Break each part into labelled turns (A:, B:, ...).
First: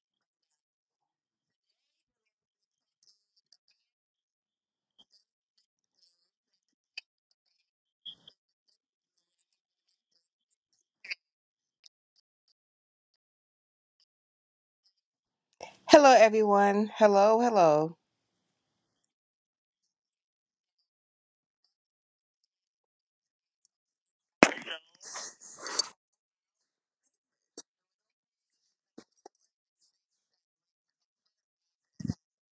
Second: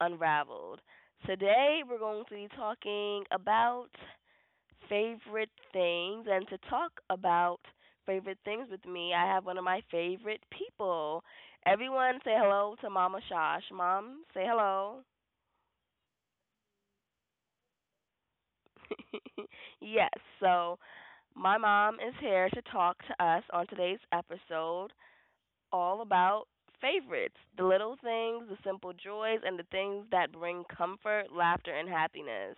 A: Unraveled. Today, we're going to be talking about favorite things, and to talk about favorite things with me, I have one of my favorite people. Everyone, say hello to Mama Shosh. Mom, say hello.
B: Hello, everyone. Hello, hello.
A: Yes, so my mom is here to talk to us on today's episode all about favorites, the little things, the simple joys, and the things that bring comfort, laughter, and happiness.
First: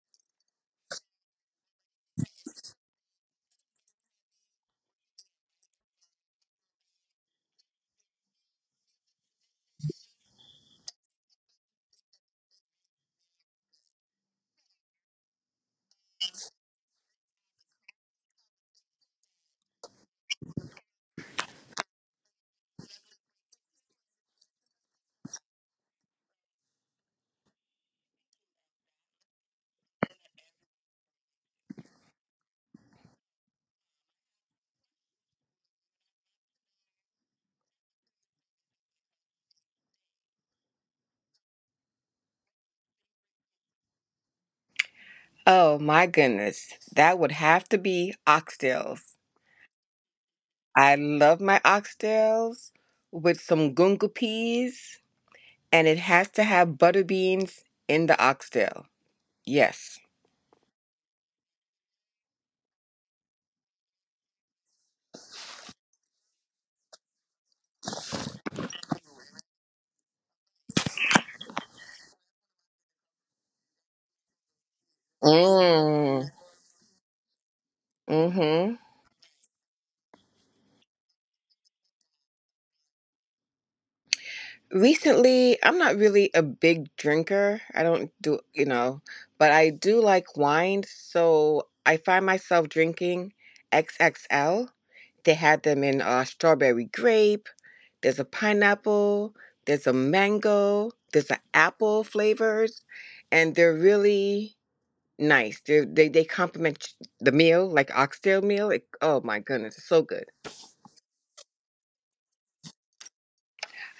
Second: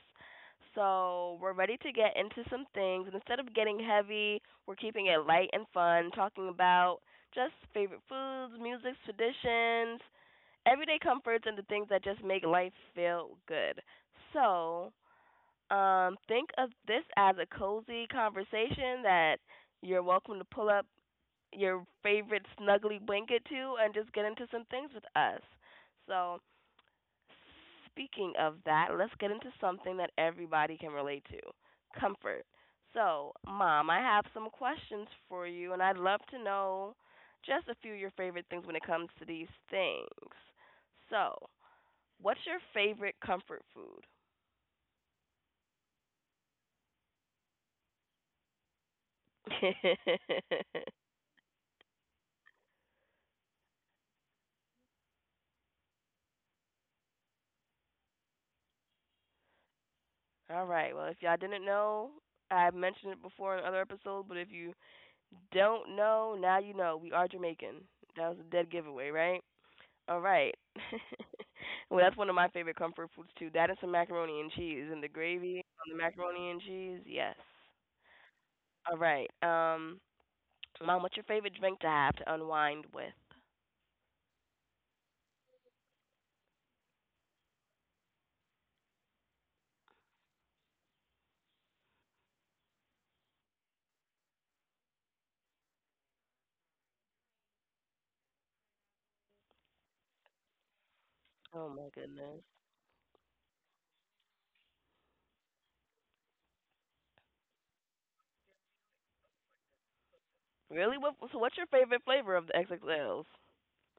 A: So, we're ready to get into some things. And instead of getting heavy, we're keeping it light and fun, talking about just favorite foods, music, traditions, everyday comforts, and the things that just make life feel good. So, think of this as a cozy conversation that you're welcome to pull up your favorite snuggly blanket to and just get into some things with us. So, speaking of that, let's get into something that everybody can relate to: comfort. So, Mom, I have some questions for you, and I'd love to know just a few of your favorite things when it comes to these things. So, what's your favorite comfort food?
B: Oh, my goodness. That would have to be oxtails. I love my oxtails with some gunga peas, and it has to have butter beans in the oxtail. Yes.
A: All right. Well, if y'all didn't know, I have mentioned it before in other episodes, but if you don't know, now you know. We are Jamaican. That was a dead giveaway, right? All right. Well, that's one of my favorite comfort foods too. That and some macaroni and cheese, and the gravy on the
B: Mm.
A: macaroni and cheese. Yes.
B: Mm-hmm.
A: All right. Mom, what's your favorite drink to have to unwind with?
B: Recently, I'm not really a big drinker. I don't do, but I do like wine, so I find myself drinking XXL. They had them in strawberry grape. There's a pineapple, there's a mango, there's an
A: Oh my
B: apple
A: goodness.
B: flavors, and they're really nice. They complement the meal, like oxtail meal. It, oh my goodness, it's so good.
A: Really? What? So, what's your favorite flavor of the XXLs?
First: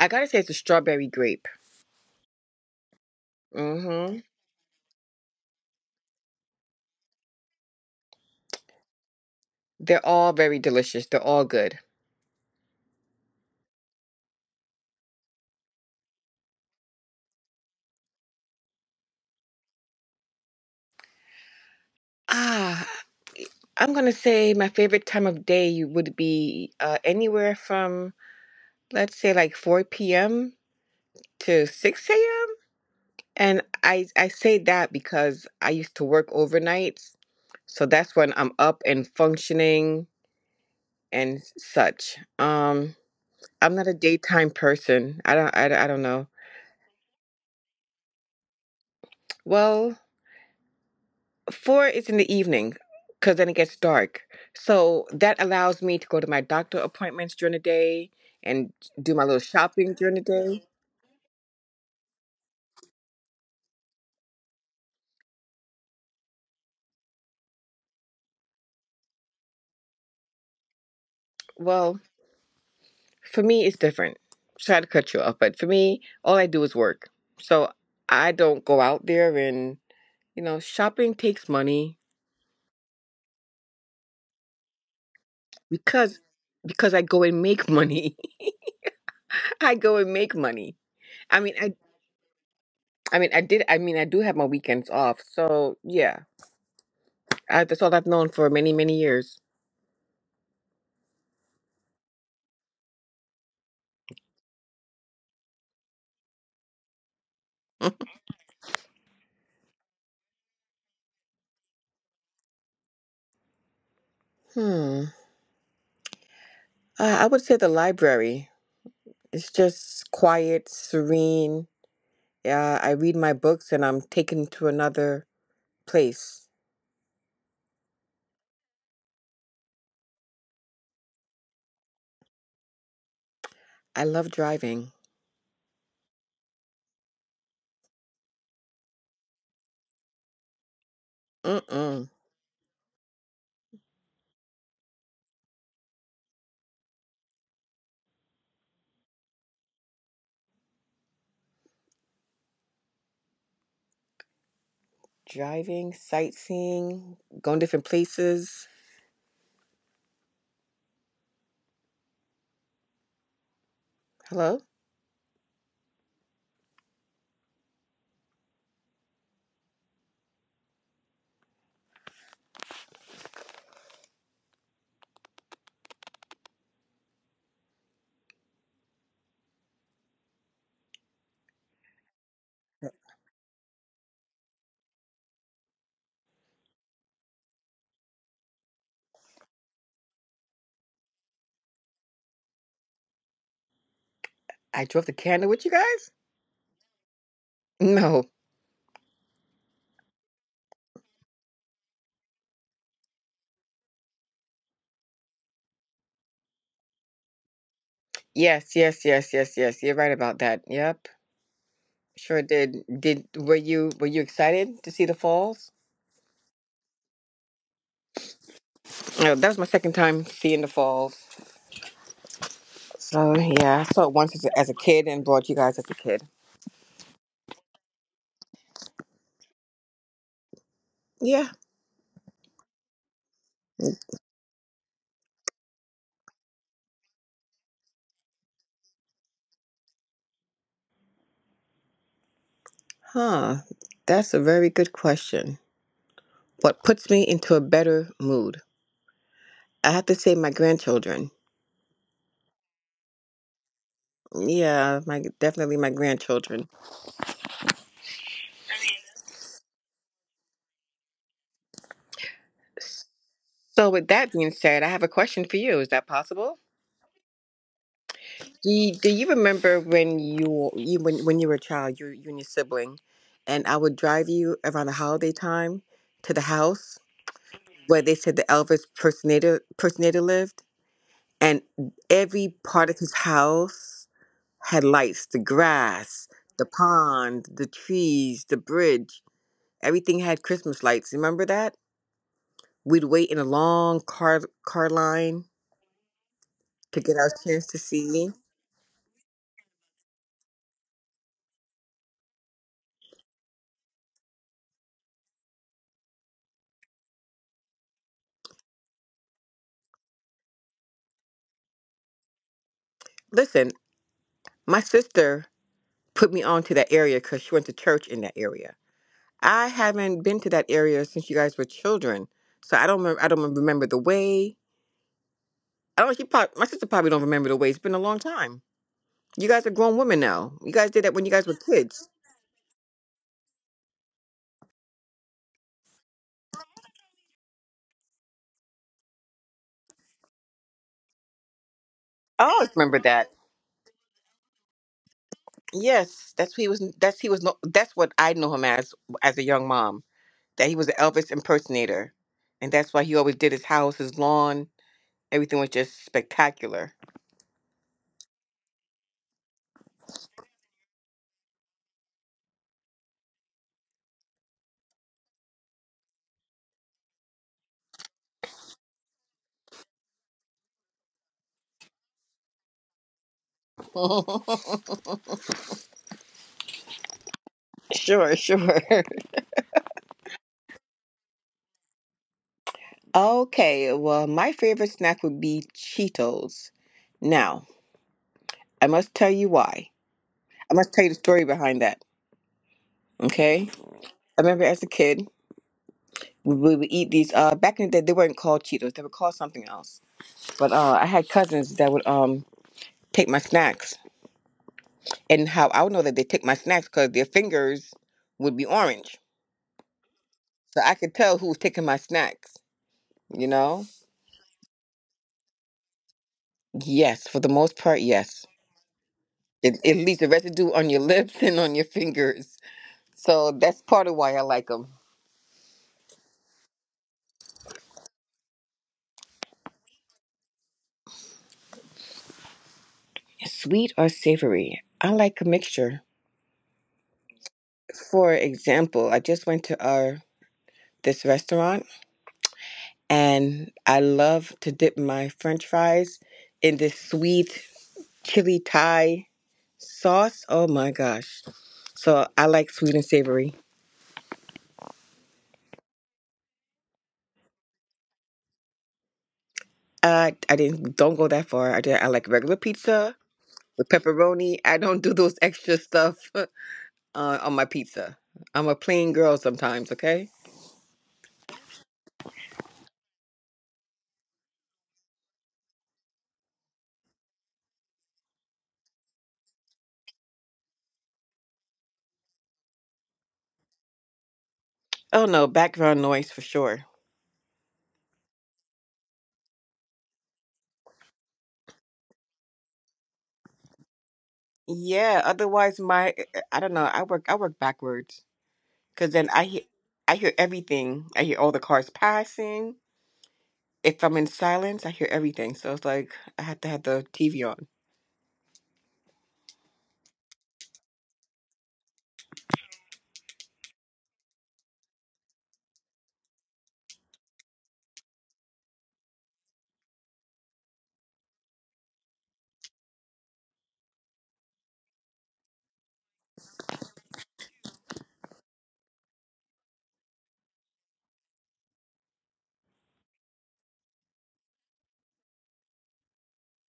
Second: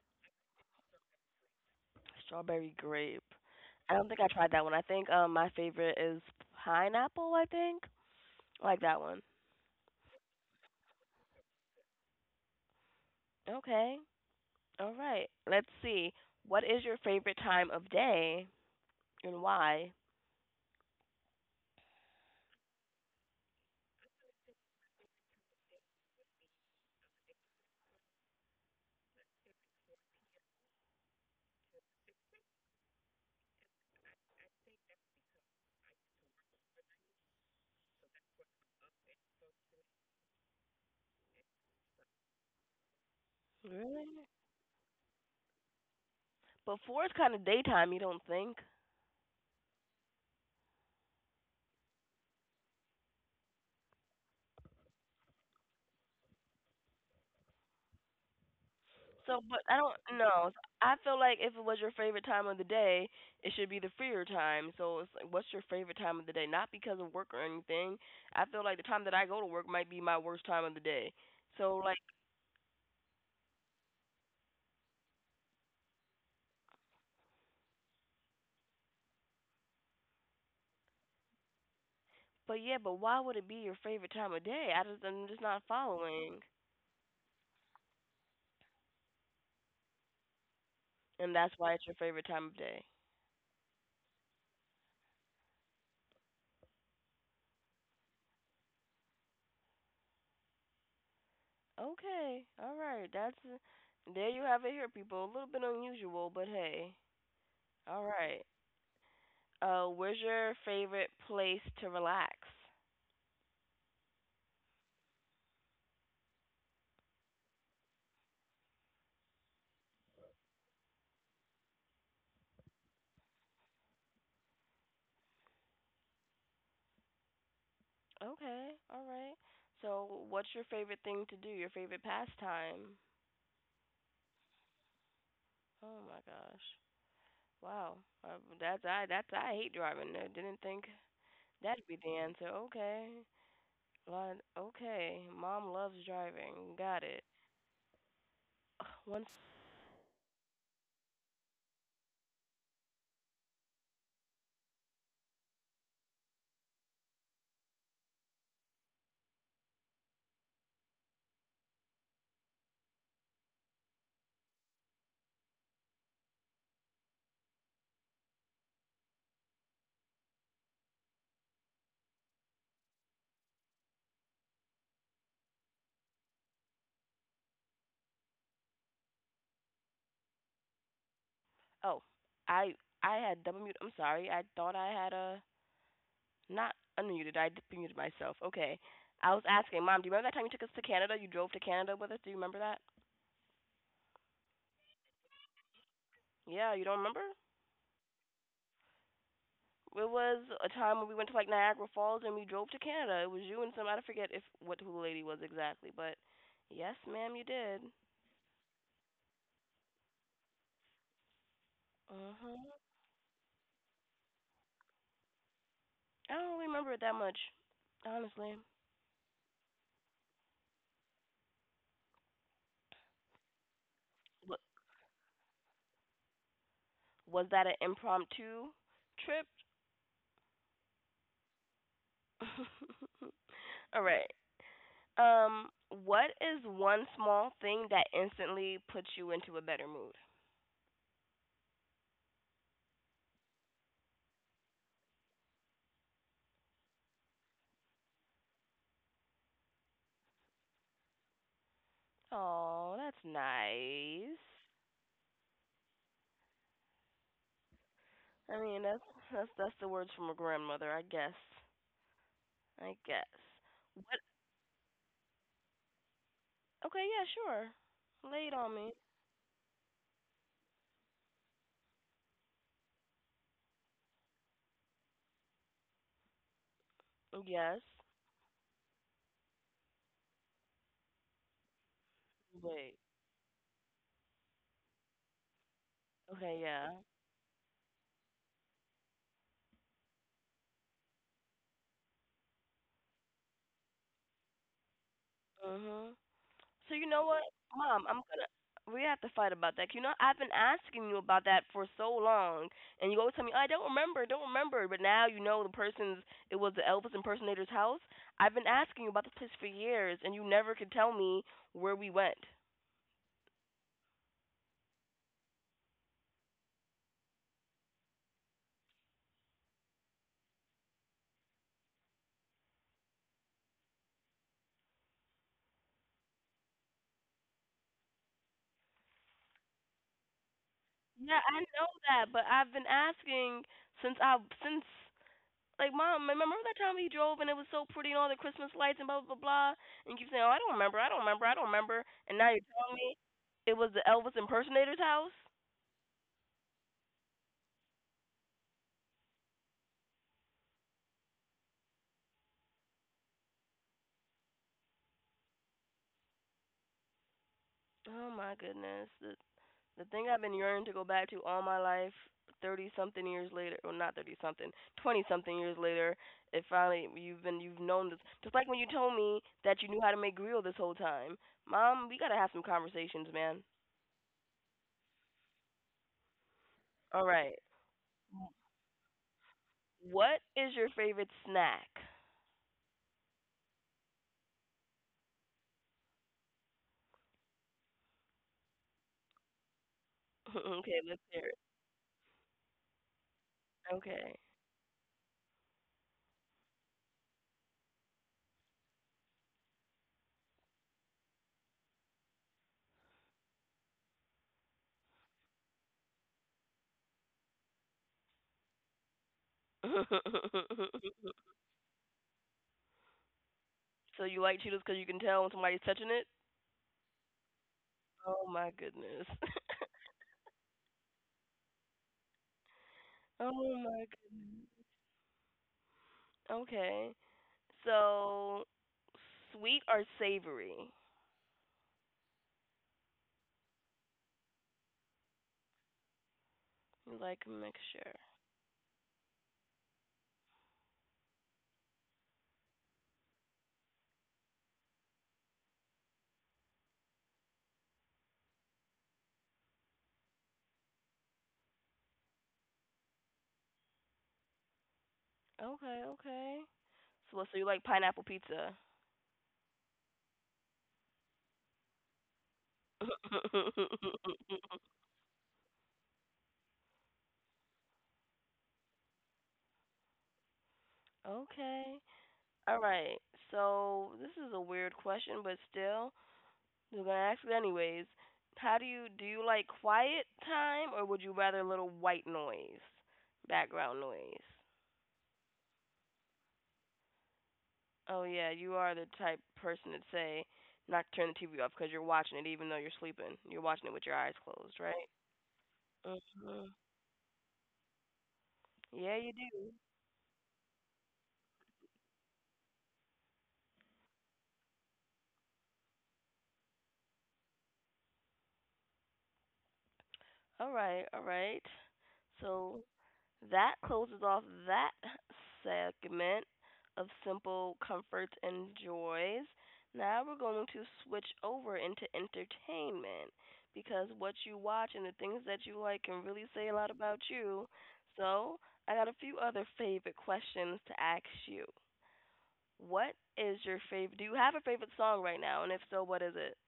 B: I gotta say, it's a strawberry grape.
A: Strawberry grape.
B: Mm
A: I don't think
B: hmm
A: I tried that one. I think my favorite is pineapple. I think I like that one.
B: They're all very delicious. They're all good.
A: Okay. All right. Let's see. What is your favorite time of day, and why?
B: Ah, I'm gonna say my favorite time of day would be anywhere from let's say like 4 p.m. to 6 a.m. And I say that because I used to work overnights. So that's when I'm up and functioning and such. I'm not a
A: Really?
B: daytime person. I don't know.
A: Before it's kind of daytime, you don't think?
B: Well, 4 is in the evening, cuz then it gets dark. So that allows me to go to my doctor appointments during the day and do my
A: So,
B: little
A: but I
B: shopping during
A: don't
B: the
A: know.
B: day.
A: I feel like if it was your favorite time of the day, it should be the freer time. So it's like, what's your favorite time of the day? Not because of work or anything. I feel like the time that I go to work might be my worst time of the day. So like,
B: Well, for me it's different. Try to cut you off, but for me all I do is work. So I don't go out there and, you know, shopping takes money,
A: but yeah, but why would it be your favorite time of day? I'm just not
B: because
A: following,
B: because I go and make money. I go and make money.
A: and
B: I mean,
A: that's why
B: I
A: it's your favorite time of day.
B: I did. I do have my weekends off. So yeah, I, that's all I've known for many years.
A: Okay. All right. That's there you have it here, people. A little bit unusual, but hey. All right. Where's your favorite place to relax?
B: Hmm. I would say the library. It's just quiet, serene. I read my books and I'm taken to another place.
A: Okay. All right. So, what's your favorite thing to do? Your favorite pastime?
B: I love driving.
A: Oh my gosh. Wow. That's, I hate driving. I didn't think that'd be
B: Mm-mm.
A: the answer. Okay. Well, okay. Mom loves driving. Got it. Ugh, once.
B: Driving, sightseeing, going different places. Hello?
A: Oh, I I had double mute. I'm sorry. I thought I had a not unmuted. I muted myself. Okay. I was asking, Mom, do you remember that time you took us to Canada? You drove to Canada with us. Do you remember that?
B: I drove to Canada with you guys?
A: Yeah, you don't remember?
B: No.
A: It was a time when we went to like Niagara Falls and we drove to Canada. It was you and some, I forget if what who the lady was exactly, but yes, ma'am, you did.
B: Yes, yes, yes, yes, yes. You're right about that. Yep.
A: Uh
B: Sure
A: huh.
B: did. Were you excited to see the falls?
A: I don't really remember it that much, honestly.
B: No, that was my second time seeing the falls. So yeah, I saw it once as
A: Wa-
B: as a kid and brought you guys as a kid.
A: Was that an impromptu trip?
B: Yeah.
A: All right. Um, what is one small thing that instantly puts you into a better mood?
B: Huh. That's a very good question. What puts me into a better mood? I have to say my grandchildren.
A: Oh, that's nice.
B: Yeah, my definitely my grandchildren.
A: I mean, that's that's the words from a grandmother, I guess. I guess.
B: So with
A: What?
B: that being said, I have a question for you. Is that possible?
A: Okay, yeah, sure. Lay it
B: Do
A: on me.
B: you, do you remember when you when you were a child, you and your sibling, and I would drive you around the holiday time to the house
A: Oh, yes.
B: where they said the Elvis personator lived, and every part
A: Wait.
B: of his house had lights, the grass,
A: Okay,
B: the
A: yeah.
B: pond, the trees, the bridge, everything had Christmas lights. Remember that? We'd wait in a long car line
A: Mhm. So
B: to
A: you
B: get
A: know
B: our
A: what,
B: chance to
A: Mom? I'm
B: see.
A: gonna. We have to fight about that. You know, I've been asking you about that for so long, and you always tell me, "Oh, I don't remember, don't remember." But now you know the person's. It was the Elvis impersonator's house. I've been asking you about this place for years, and you never could tell me where we went.
B: Listen, my sister put me on to that area because she went to church in that area. I haven't been to that area since you guys were children, so I don't remember. I don't remember the way. I don't. She probably, my sister probably don't remember the way. It's been a long time. You guys are grown women now. You guys did that when you
A: Yeah,
B: guys were
A: I know
B: kids.
A: that, but I've been asking since I since, like, mom, like, remember that time we drove and it was so pretty and all the Christmas lights and blah blah blah, blah, and you keep saying, "Oh, I don't remember, I don't remember, I don't remember," and
B: I
A: now you're
B: always
A: telling
B: remember
A: me
B: that.
A: it was the Elvis impersonator's house.
B: Yes, that's who he was. That's he was. No- That's what I know him as a young mom. That he was an Elvis impersonator, and that's why he always did his house, his lawn. Everything was just spectacular.
A: Oh my goodness, the thing I've been yearning to go back to all my life, thirty something years later, well not thirty something, twenty something years later, it finally you've known this. Just like when you told me that you knew how to make grill this whole time, mom, we gotta have some conversations, man. All right.
B: sure, sure.
A: What is your favorite snack?
B: Okay, well, my favorite snack would be Cheetos. Now, I must tell you why. I must
A: Okay,
B: tell you the
A: let's
B: story
A: hear it.
B: behind that. Okay,
A: Okay.
B: I remember as a kid, we would eat these. Back in the day, they weren't called Cheetos; they were called something else. But I had cousins that would take my snacks, and how I would know that they take my snacks because their fingers would be orange, so I could tell who was taking my snacks. You know?
A: So you like Cheetos because you can tell when somebody's touching it?
B: Yes, for the most part, yes.
A: Oh my goodness.
B: It leaves a residue on your lips and on your fingers. So
A: Oh
B: that's
A: my
B: part of why I like them.
A: god. Okay. So sweet or savory?
B: Sweet or savory? I like a mixture.
A: You like a mixture.
B: For example, I just went to our this restaurant and I love to dip my french fries in this sweet chili Thai sauce. Oh my gosh. So I like sweet and savory.
A: Okay, okay. So you like pineapple pizza?
B: I didn't don't go that far. I like regular pizza with pepperoni. I don't do those extra stuff on my pizza. I'm a plain girl sometimes, okay?
A: Okay. All right. So this is a weird question, but still, I was gonna ask you anyways. How do you Do you like quiet time, or would you rather little white noise? Background noise.
B: Oh no, background noise for sure.
A: Oh yeah, you are the type person to say not to turn the TV off because you're watching it even though you're sleeping. You're watching it with your eyes closed, right?
B: Yeah, otherwise my, I
A: Mhm.
B: don't know. I work backwards because
A: Yeah,
B: then
A: you do.
B: I hear everything. I hear all the cars passing. If I'm in silence, I hear everything. So it's like I have to have the TV on.
A: All right, all right. So that closes off that segment of simple comforts and joys. Now we're going to switch over into entertainment because what you watch and the things that you like can really say a lot about you. So, I got a few other favorite questions to ask you. What is your favorite? Do you have a favorite song right now? And if so, what is it?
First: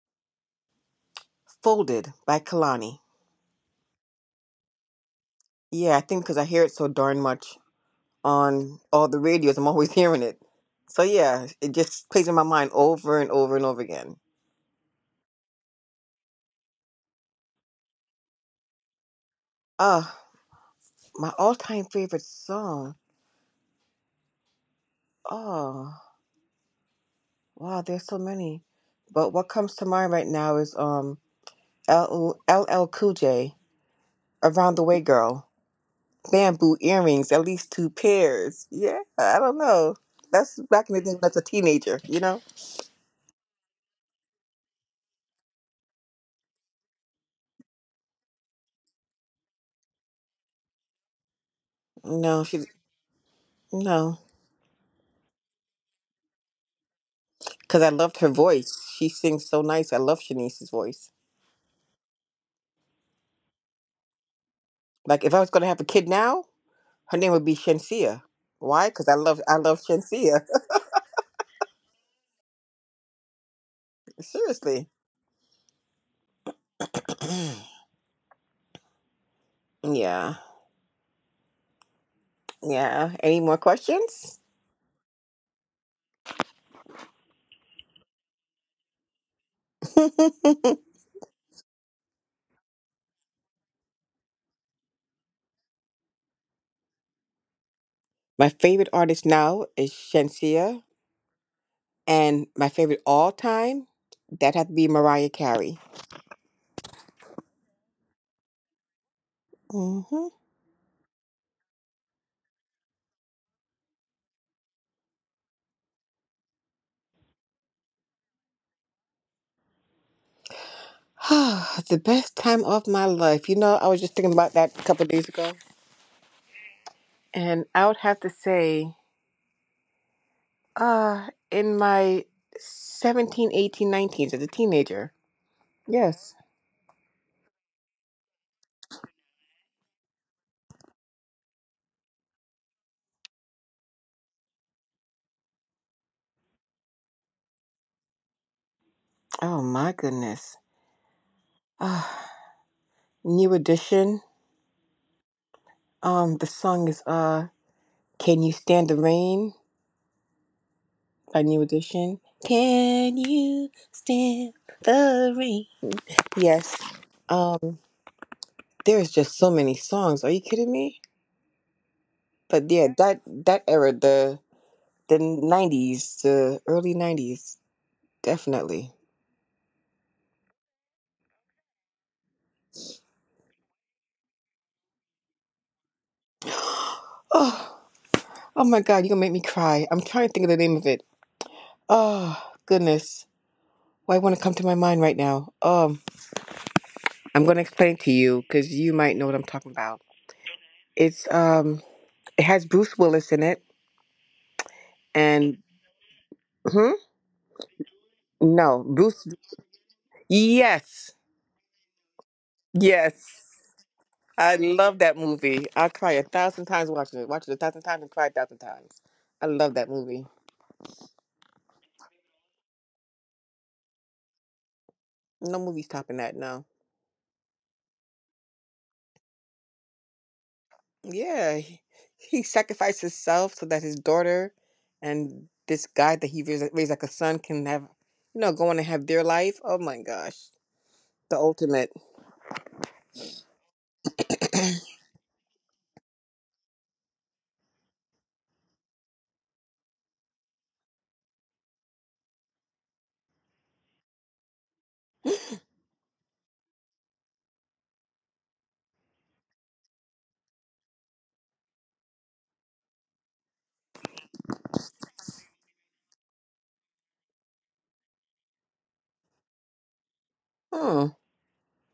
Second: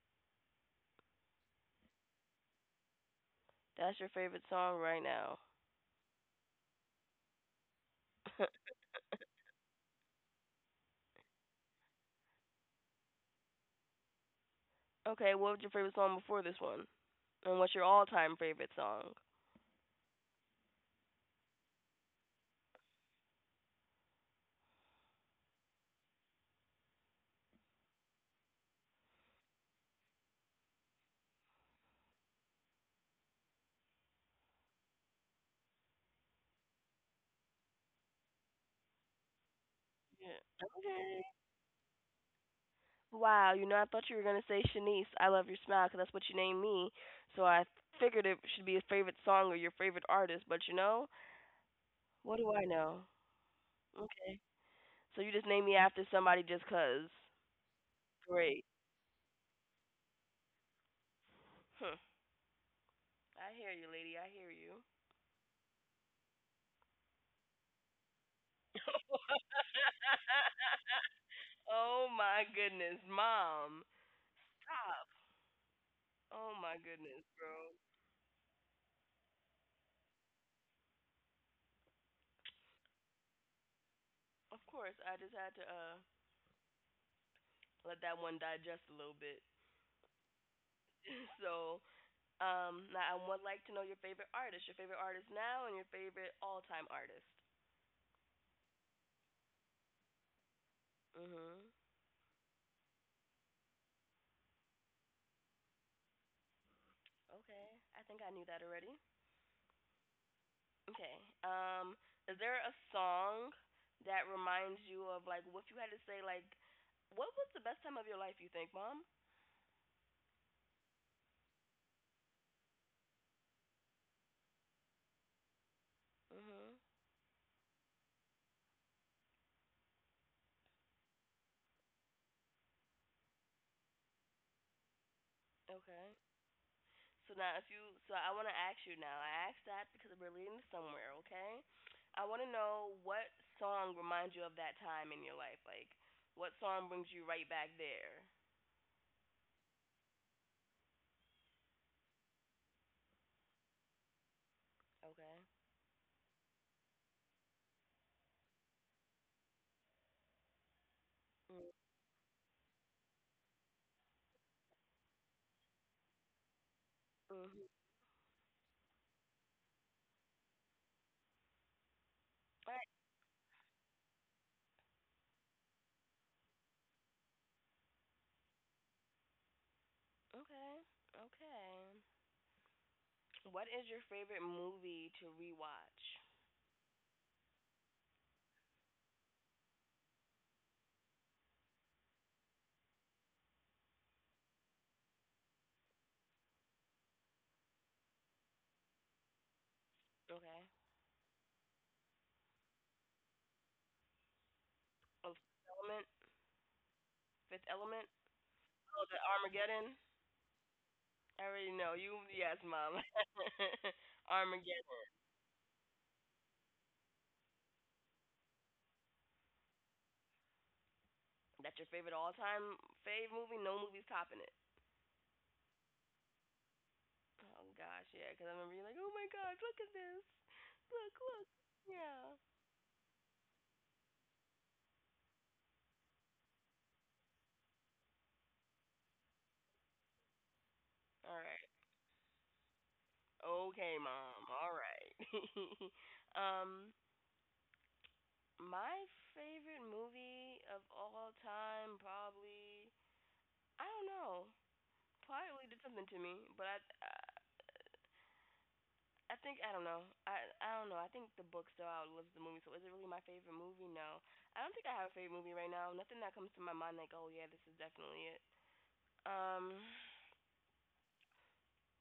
B: Folded by Kalani.
A: That's your favorite song right now.
B: Yeah, I think because I hear it so darn much on all the radios, I'm always hearing it. So yeah, it just plays in my mind over and over and over again.
A: Okay, what was your favorite song before this one? And what's your all-time favorite song?
B: Uh, my all-time favorite song. Oh. Wow, there's so many. But what comes to mind right now is L L Cool J, Around the Way Girl, bamboo earrings, at least two pairs. Yeah, I don't know.
A: Yeah.
B: That's back in the day when
A: Okay.
B: I was a teenager, you know?
A: Wow, you know, I thought you were gonna say Shanice, "I Love Your Smile," 'cause that's what you named me. So I figured it should be a favorite song or your favorite artist. But you know, what
B: No,
A: do
B: she
A: I know?
B: no,
A: Okay. So you just named me after somebody just 'cause.
B: because I loved her
A: Great.
B: voice. She sings so nice. I love Shanice's voice.
A: Hmm. I hear you, lady. I hear you.
B: Like if I was gonna have a kid now, her name would be Shensia. Why? Because I love Shensia.
A: Oh my goodness, mom.
B: Seriously.
A: Stop. Oh my goodness, bro.
B: yeah. Yeah. Any more questions?
A: Of course, I just had to let that one digest a little bit. so Now I would like to know your favorite artist now, and your favorite all-time artist.
B: My favorite artist now is Shensia,
A: Mhm.
B: and my favorite all time, that had to be Mariah Carey.
A: Okay. I think I knew that already.
B: Hmm
A: Okay. Is there a song that reminds you of, like, what you had to say? Like, what was the best time of your life? You think, Mom?
B: the best time of my life. You know, I was just thinking about that a couple of days ago,
A: Mhm.
B: and I would have to say, in my 17, 18, nineteens as a teenager.
A: Okay.
B: Yes.
A: So now, if you, so I want to ask you now. I asked that because we're leading to somewhere. Okay. I want to know what song reminds you of that time in your life. Like, what song brings you right back there?
B: Oh my goodness. Uh, new edition.
A: Okay.
B: The song is "Can You Stand the Rain." A New Edition. Can you stand the rain? Yes. Um,
A: Mm-hmm.
B: there's just so many songs. Are you kidding me? But
A: All right.
B: yeah, that that era, the '90s, the early '90s, definitely.
A: Okay. Okay. What is your favorite movie to rewatch?
B: Oh, oh my God, you're gonna make me cry. I'm trying to think of the name of it. Oh goodness, why want to come to my mind right now? I'm gonna explain to you because you might know what I'm talking about.
A: Okay.
B: It's it has Bruce Willis in it,
A: Oh,
B: and
A: Fifth Element.
B: hmm?
A: Fifth Element.
B: No,
A: Oh, the
B: Bruce.
A: Armageddon.
B: Yes,
A: I already know you. Yes, mom.
B: yes. I love
A: Armageddon.
B: that movie. I cry a thousand times watching it. Watch it a thousand times and cry a thousand times. I love that movie.
A: That's your favorite all-time fave movie. No movie's topping it.
B: No movie's topping that. No.
A: Oh gosh, yeah. Because I remember you like, oh my gosh, look at this. Look, look.
B: Yeah,
A: Yeah.
B: he sacrificed himself so that his daughter and this guy that he raised, raised like a son can have, you know, go on and have their life. Oh my gosh,
A: All
B: the
A: right.
B: ultimate.
A: Okay, mom. All right. um. My favorite movie of all time, probably. I don't know. Probably did something to me, but I, I think I don't know. I don't know. I think the book still outlives the movie. So is it really my favorite movie? No. I don't think I have a favorite movie right now. Nothing that comes to my mind like, oh yeah, this is definitely it. Um,
B: Hmm.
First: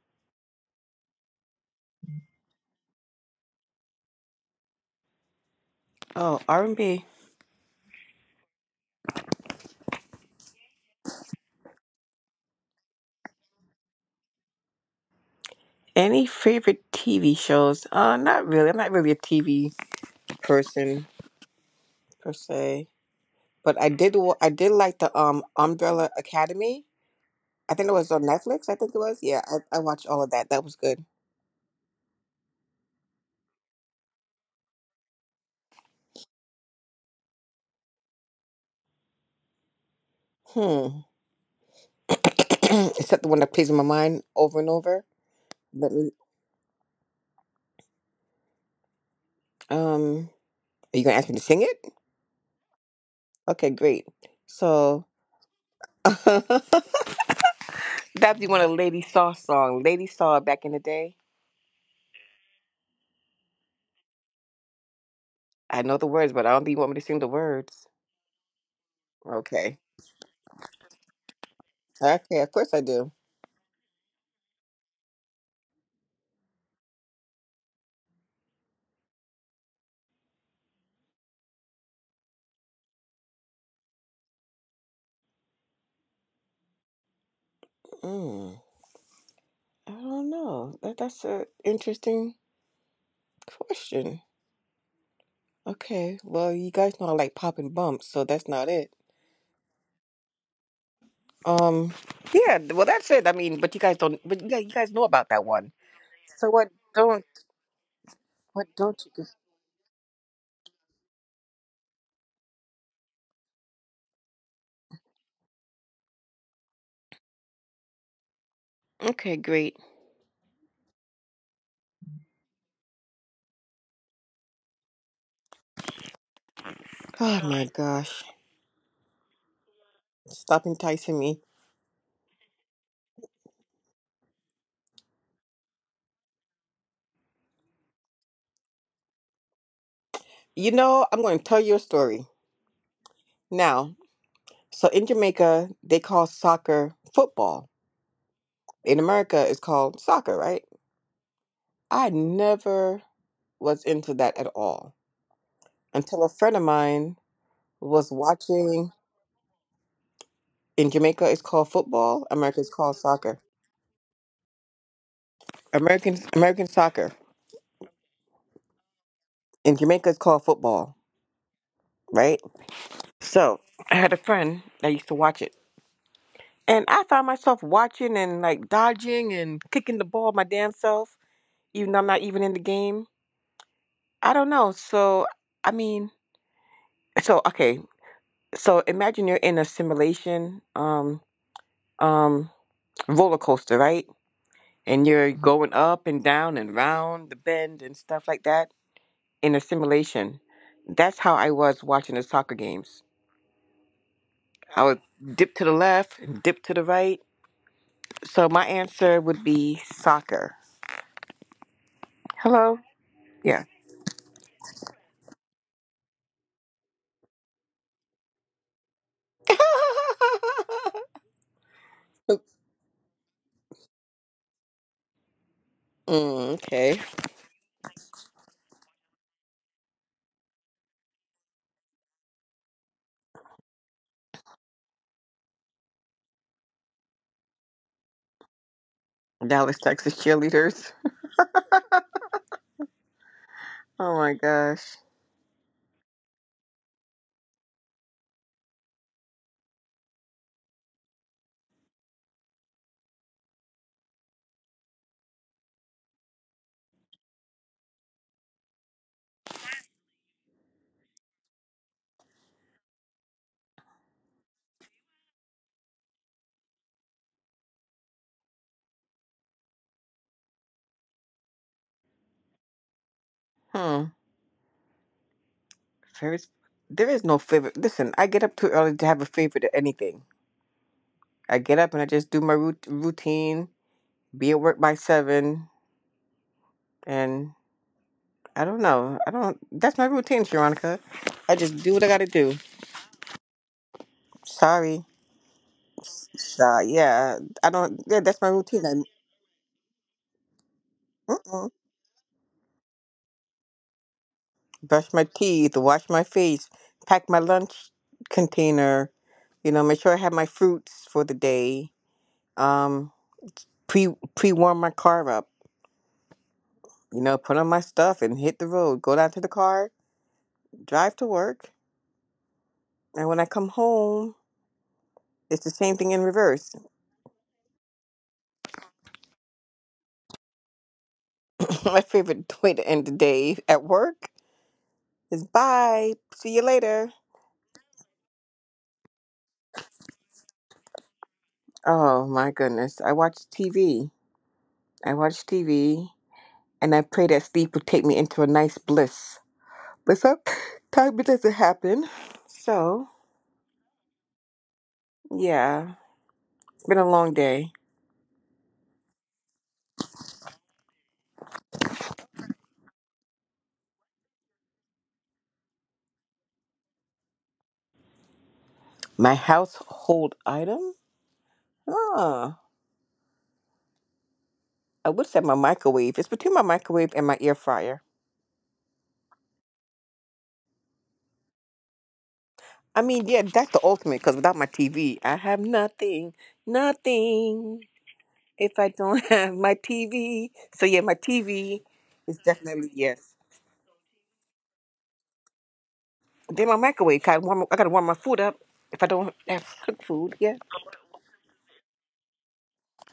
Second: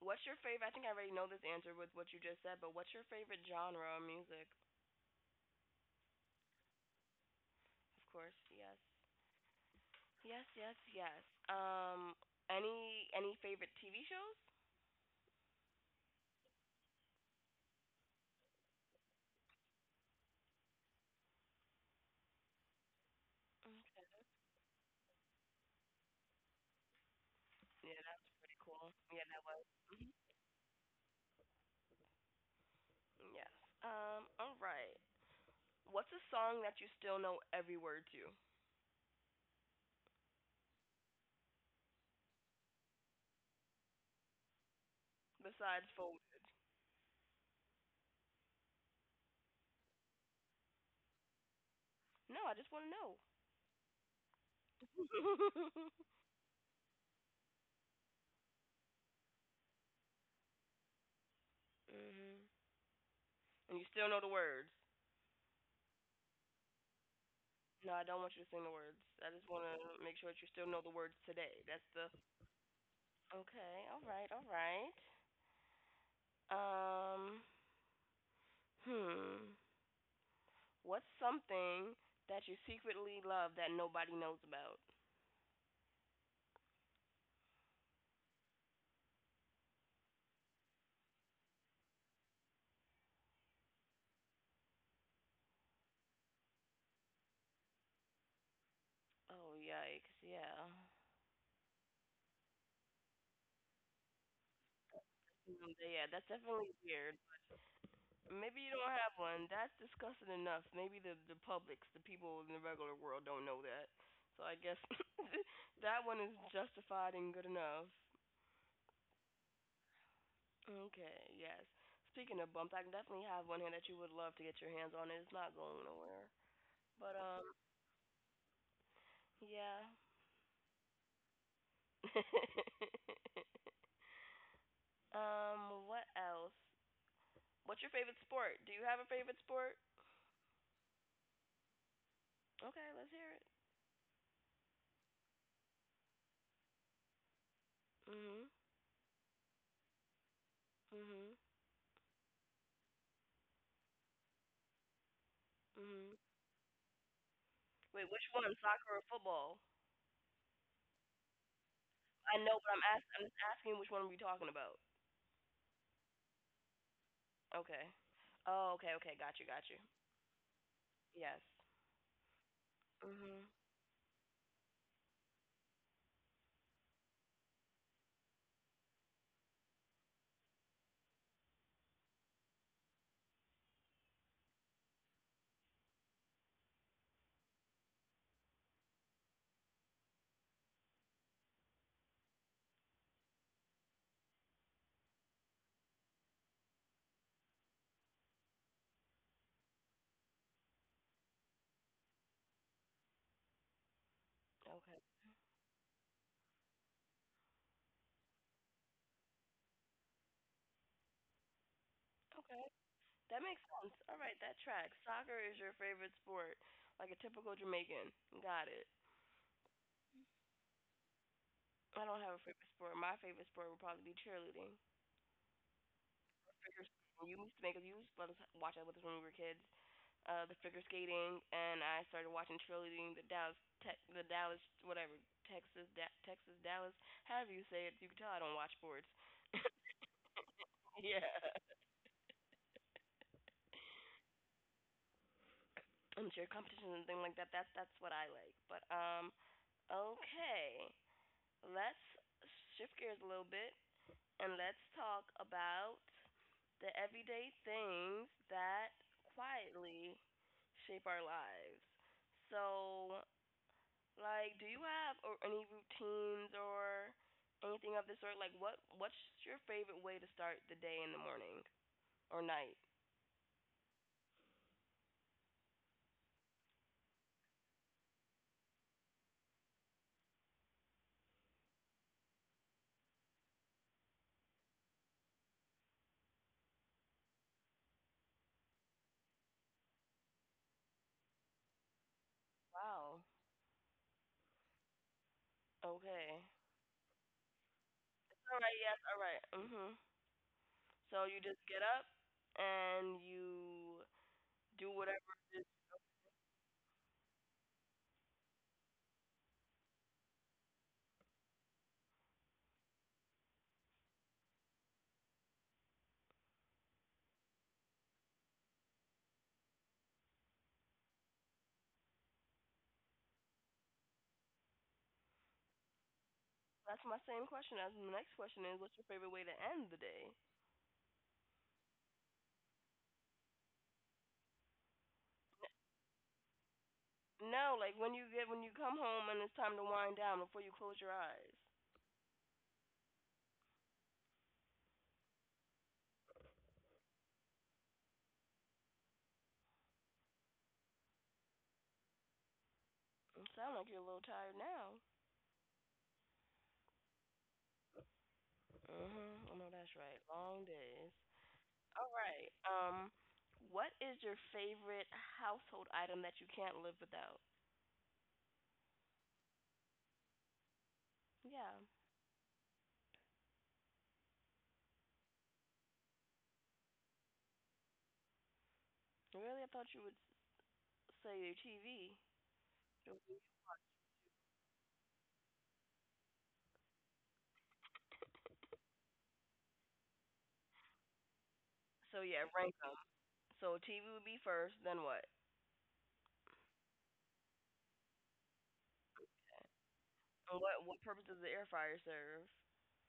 A: what's your favorite? I think I already know this answer with what you just said, but what's your favorite genre of music?
B: Oh, R and B.
A: Of course, yes, yes, yes, yes. Um, any favorite TV shows?
B: Any favorite TV shows? Not really. I'm not really a TV person per se. But I did like the Umbrella Academy. I think it
A: Yeah,
B: was on
A: that's pretty
B: Netflix. I think
A: cool.
B: it was.
A: Yeah,
B: Yeah,
A: that was.
B: I watched all of that. That was good.
A: Yes. All right. What's a song that you still know every word to,
B: Hmm. Except the one that plays in my mind over and over.
A: besides
B: Let me.
A: for?
B: Um. Are you gonna ask me to sing it?
A: No, I just want to know.
B: Okay, great. So that'd be one of Lady Saw song. Lady Saw back in the day.
A: Mhm. And you still know the words.
B: I know the words, but I don't think you want me to sing the words.
A: No, I don't want you to sing the words. I just want
B: Okay.
A: to make sure that you still know the words today. That's the.
B: Okay. Of course I do.
A: Okay. All right. All right. Um. Hmm. What's something that you secretly love that nobody knows about?
B: Mm, I don't know. That's an interesting question. Okay, well, you guys know I like popping bumps, so that's not it.
A: Oh yikes! Yeah.
B: Um, yeah, well, that's it. I mean, but you guys don't, but yeah, you guys know about that one.
A: Mm, yeah, that's
B: So what?
A: definitely weird.
B: Don't
A: Maybe
B: what?
A: you
B: Don't
A: don't
B: you?
A: have
B: Just...
A: one. That's disgusting enough. Maybe the publics, the people in the regular world, don't know that. So I guess that one is justified and good enough.
B: Okay, great.
A: Okay, yes. Speaking of bumps, I definitely have one here that you would love to get your hands on. It's not going nowhere. But
B: Oh my gosh,
A: yeah.
B: stop enticing me.
A: What else? What's your favorite sport? Do you have a favorite sport?
B: You know, I'm going to tell you a story
A: Okay, let's hear it.
B: now. So in Jamaica, they call soccer football.
A: Mhm.
B: In America, it's called soccer, right?
A: Mhm.
B: I never was into that at all
A: Mhm.
B: until a friend of mine was
A: Wait, which one?
B: watching.
A: Soccer or football?
B: In Jamaica, it's called football.
A: I
B: America,
A: know
B: it's
A: what I'm
B: called
A: asking. I'm
B: soccer.
A: just asking which one are we talking about?
B: American soccer.
A: Okay. Oh, okay, okay. Got you, got
B: In
A: you.
B: Jamaica, it's called football,
A: Yes.
B: right?
A: Mhm.
B: So I had a friend that used to watch it, and I found myself watching and like dodging and kicking the ball my damn self, even though I'm not even in the game. I don't know. So I mean, so okay. So imagine you're in a simulation, um, roller coaster, right? And you're going up and down and round the bend and stuff like that in a simulation. That's how I was watching the soccer games. I would
A: Okay.
B: dip to the left, dip to the right. So my answer would be soccer.
A: Okay.
B: Hello?
A: That
B: Yeah.
A: makes sense. All right, that tracks. Soccer is your favorite sport, like a typical Jamaican. Got it. I don't have a favorite sport. My favorite sport would probably be cheerleading.
B: Mm,
A: Figure
B: okay.
A: skating. You used to make us. You used to let us watch that with us when we were kids. The figure skating, and I started watching cheerleading. The Dallas, Tech, the Dallas, whatever, Texas, Texas, Dallas. However you say it, you can tell I don't watch sports.
B: Dallas, Texas cheerleaders.
A: Yeah.
B: Oh my gosh.
A: Cheer competitions and things like that. That's what I like. But okay, let's shift gears a little bit, and let's talk about the everyday things that quietly shape our lives. So, like, do you have or any routines or anything of the sort? Like, what's your favorite way to start the day in the morning or night?
B: Hmm. There is There is no favorite. Listen, I get up too early to have a favorite of anything. I get up and I just do my routine. Be at work by 7, and I don't know. I don't. That's my routine, Sharonica. I just do what I gotta do.
A: Wow.
B: Sorry.
A: Okay.
B: Yeah, I don't. Yeah, that's my
A: All right.
B: routine. I
A: Yes. All right. Mhm. So you just
B: Mm-mm.
A: get up and you do
B: Brush my
A: whatever it is.
B: teeth, wash my face, pack my lunch container. You know, make sure I have my fruits for the day. Um, pre pre warm my car up. You know, put on my stuff and hit the road. Go down to the car, drive to work, and when I come home, it's the same thing in reverse.
A: That's my same question, as the next question is, what's your favorite way to end the day?
B: My favorite way to end the day at work is bye. See you later.
A: No, like when you get when you come home and it's time to wind down before you close your eyes.
B: Oh my goodness. I watch TV. I watch TV and I pray that sleep would take me into a nice bliss. But sometimes it doesn't happen. So,
A: You sound like you're a little tired now.
B: yeah, it's been a long day.
A: Mhm. I know that's right. Long days. All right. What is your favorite household item that you can't live without?
B: My household item?
A: Yeah.
B: Ah, I would say my microwave. It's between my microwave and my air fryer.
A: Really, I thought you would say your TV.
B: I mean, yeah, that's the ultimate because without my TV, I have nothing. Nothing. If I don't have my TV, so yeah, my TV
A: So
B: is
A: yeah, rank
B: definitely
A: them.
B: yes.
A: So TV would be first, then what?
B: Then my microwave. Got warm, I gotta warm my food up. If I don't have cooked food, yeah.
A: And what purpose does the air fryer serve?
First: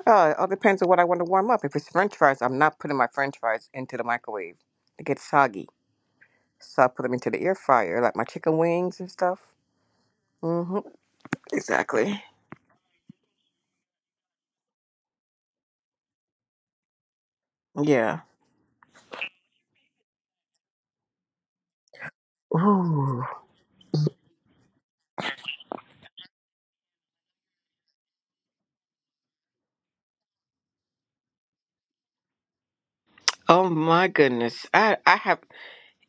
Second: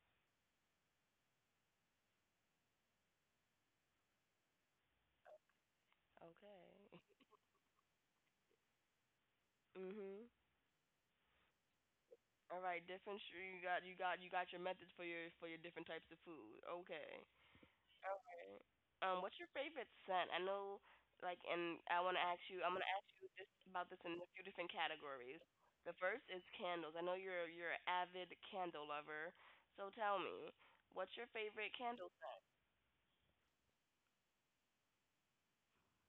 B: It all depends on what I want to warm up. If it's French fries, I'm not putting my French fries into the microwave. They get soggy, so I put them
A: Okay.
B: into the air fryer, like my chicken wings and stuff.
A: Mhm.
B: Hmm. Exactly.
A: All right, different. You got your methods for your different types of food. Okay.
B: Yeah.
A: Alright. What's your favorite scent? I know, like, and I want to ask you. I'm gonna ask
B: Ooh.
A: you this about this in a few different categories. The first is candles. I know you're an avid candle lover, so tell me, what's your favorite candle scent?
B: Oh my goodness. I have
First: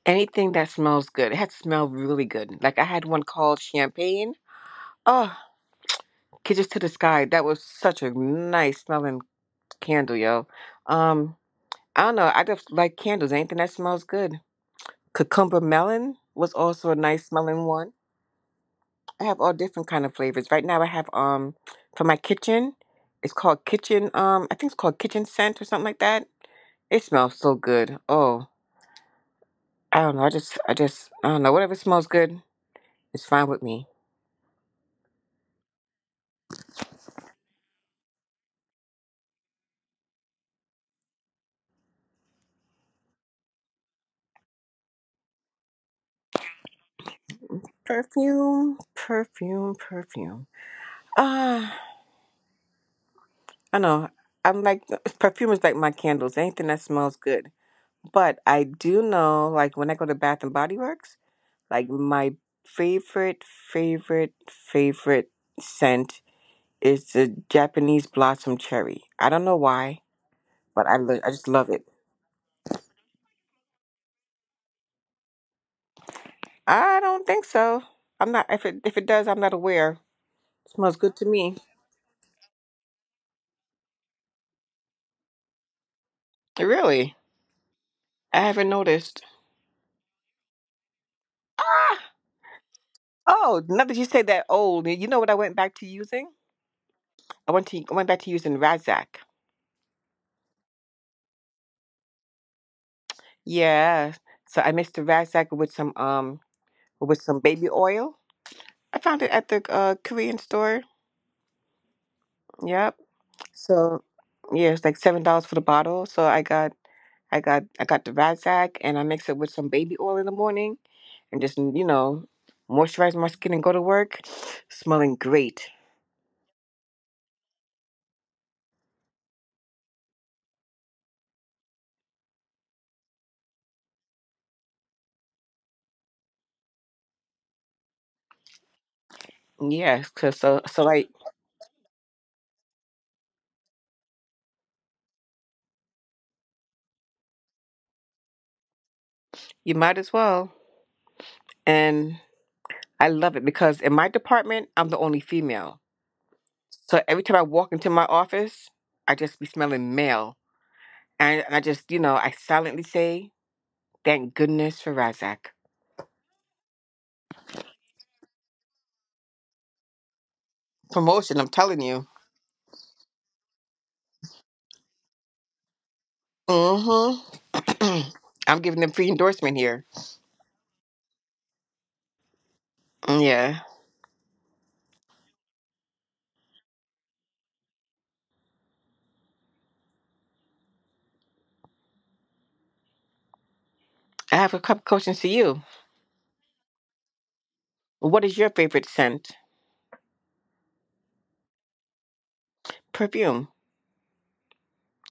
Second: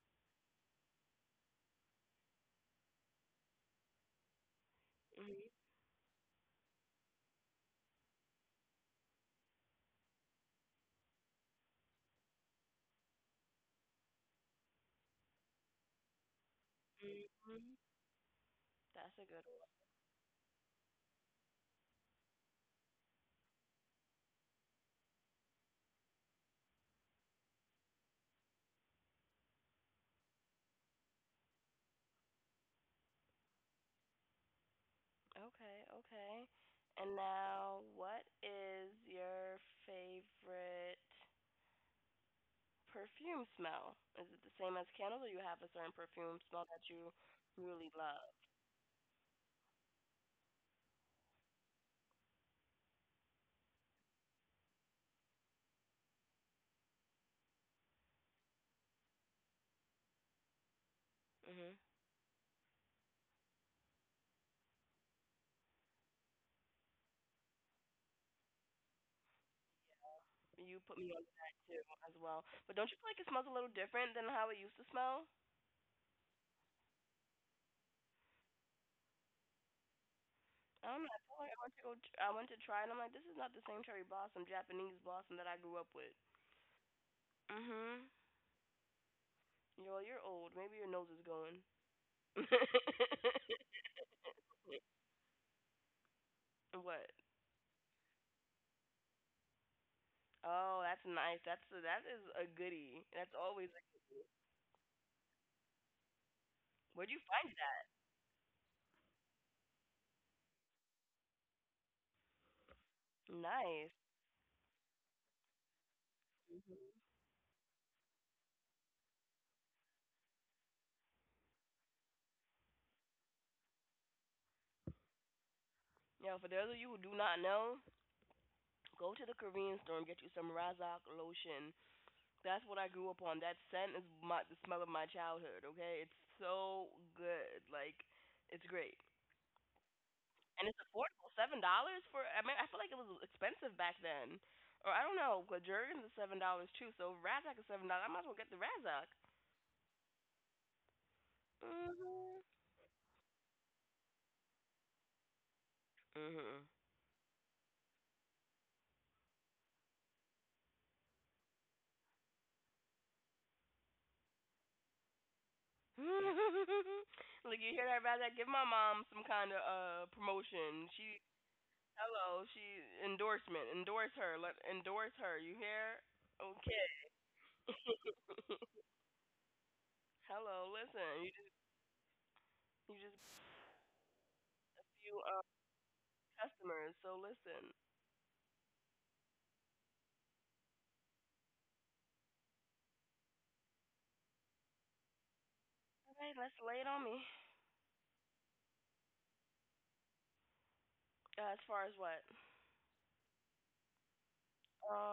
B: anything that smells good. It had to smell really good. Like I had one called champagne.
A: Mhm.
B: Oh. Kisses to the Sky. That was such a nice smelling candle, yo. Um, I don't know. I just like candles. Anything that smells good. Cucumber melon was also a nice smelling one.
A: That's
B: I
A: a
B: have
A: good.
B: all different kind of flavors. Right now, I have for my kitchen. It's called kitchen. I think it's called kitchen scent or something like that. It smells so good. Oh, I don't know. I don't know. Whatever smells good, it's fine with me.
A: Okay, okay. And now, what is your favorite perfume smell? Is it the same as candles, or you have a certain perfume smell that you really love?
B: Perfume, perfume, perfume. Ah. I know. I'm like perfume is like my candles. Anything that smells good. But I do know, like when I go to Bath and Body Works,
A: Mhm.
B: like my favorite, favorite, favorite scent is the Japanese blossom cherry. I don't know why,
A: You
B: but
A: put me on
B: I just
A: that
B: love
A: too,
B: it.
A: as well. But don't you feel like it smells a little different than how it used to smell?
B: I don't think so. I'm not. If it does, I'm not aware.
A: I
B: Smells
A: don't
B: good
A: know. I
B: to
A: feel
B: me.
A: like I went to I went to try, and I'm like, this is not the same cherry blossom, Japanese blossom that I grew up with.
B: Really,
A: Mhm.
B: I haven't noticed.
A: Yo, you're old. Maybe your nose is going.
B: Ah. Oh, now that you say that old, you know what I went back to using?
A: What?
B: I went back to using Razak.
A: Oh, that's nice. That is a goodie. That's always.
B: Yeah. So I mixed the razzmatazz with some um
A: Where'd
B: with
A: you
B: some
A: find
B: baby
A: that?
B: oil. I found it at the Korean store. Yep.
A: Nice.
B: So yeah, it's like $7 for the bottle. So I got the razzmatazz and I mix it with some baby oil in the morning and just moisturize my skin and go to work, smelling great.
A: Yeah, for those of you who do not know, go to the Korean store and get you some Razak lotion. That's what I grew up on. That scent is my the smell of my childhood. Okay, it's so good. Like, it's great,
B: Yeah. So so,
A: and
B: so
A: it's
B: like,
A: affordable. $7 for I mean I feel like it was expensive back then, or I don't know. But Jergens is $7 too. So if Razak is $7, I might as well get the Razak.
B: you might as well. And
A: Mhm.
B: I love it because in my department I'm the only female.
A: Mhm.
B: So every time I walk into my office, I just be smelling male. And, I just, I silently say, thank goodness for Razak.
A: Look, you hear that, Razak? Give my mom some kind of promotion. She,
B: Promotion, I'm telling you.
A: hello, she endorsement. Endorse her. Let endorse her. You hear? Okay.
B: Mm-hmm. I'm giving them free endorsement here.
A: Hello, listen. You just you
B: Mm.
A: just
B: Yeah.
A: a few customers. So listen.
B: I have a couple questions for you.
A: All right, let's lay it on me.
B: What is your favorite scent?
A: As far as what?
B: Perfume.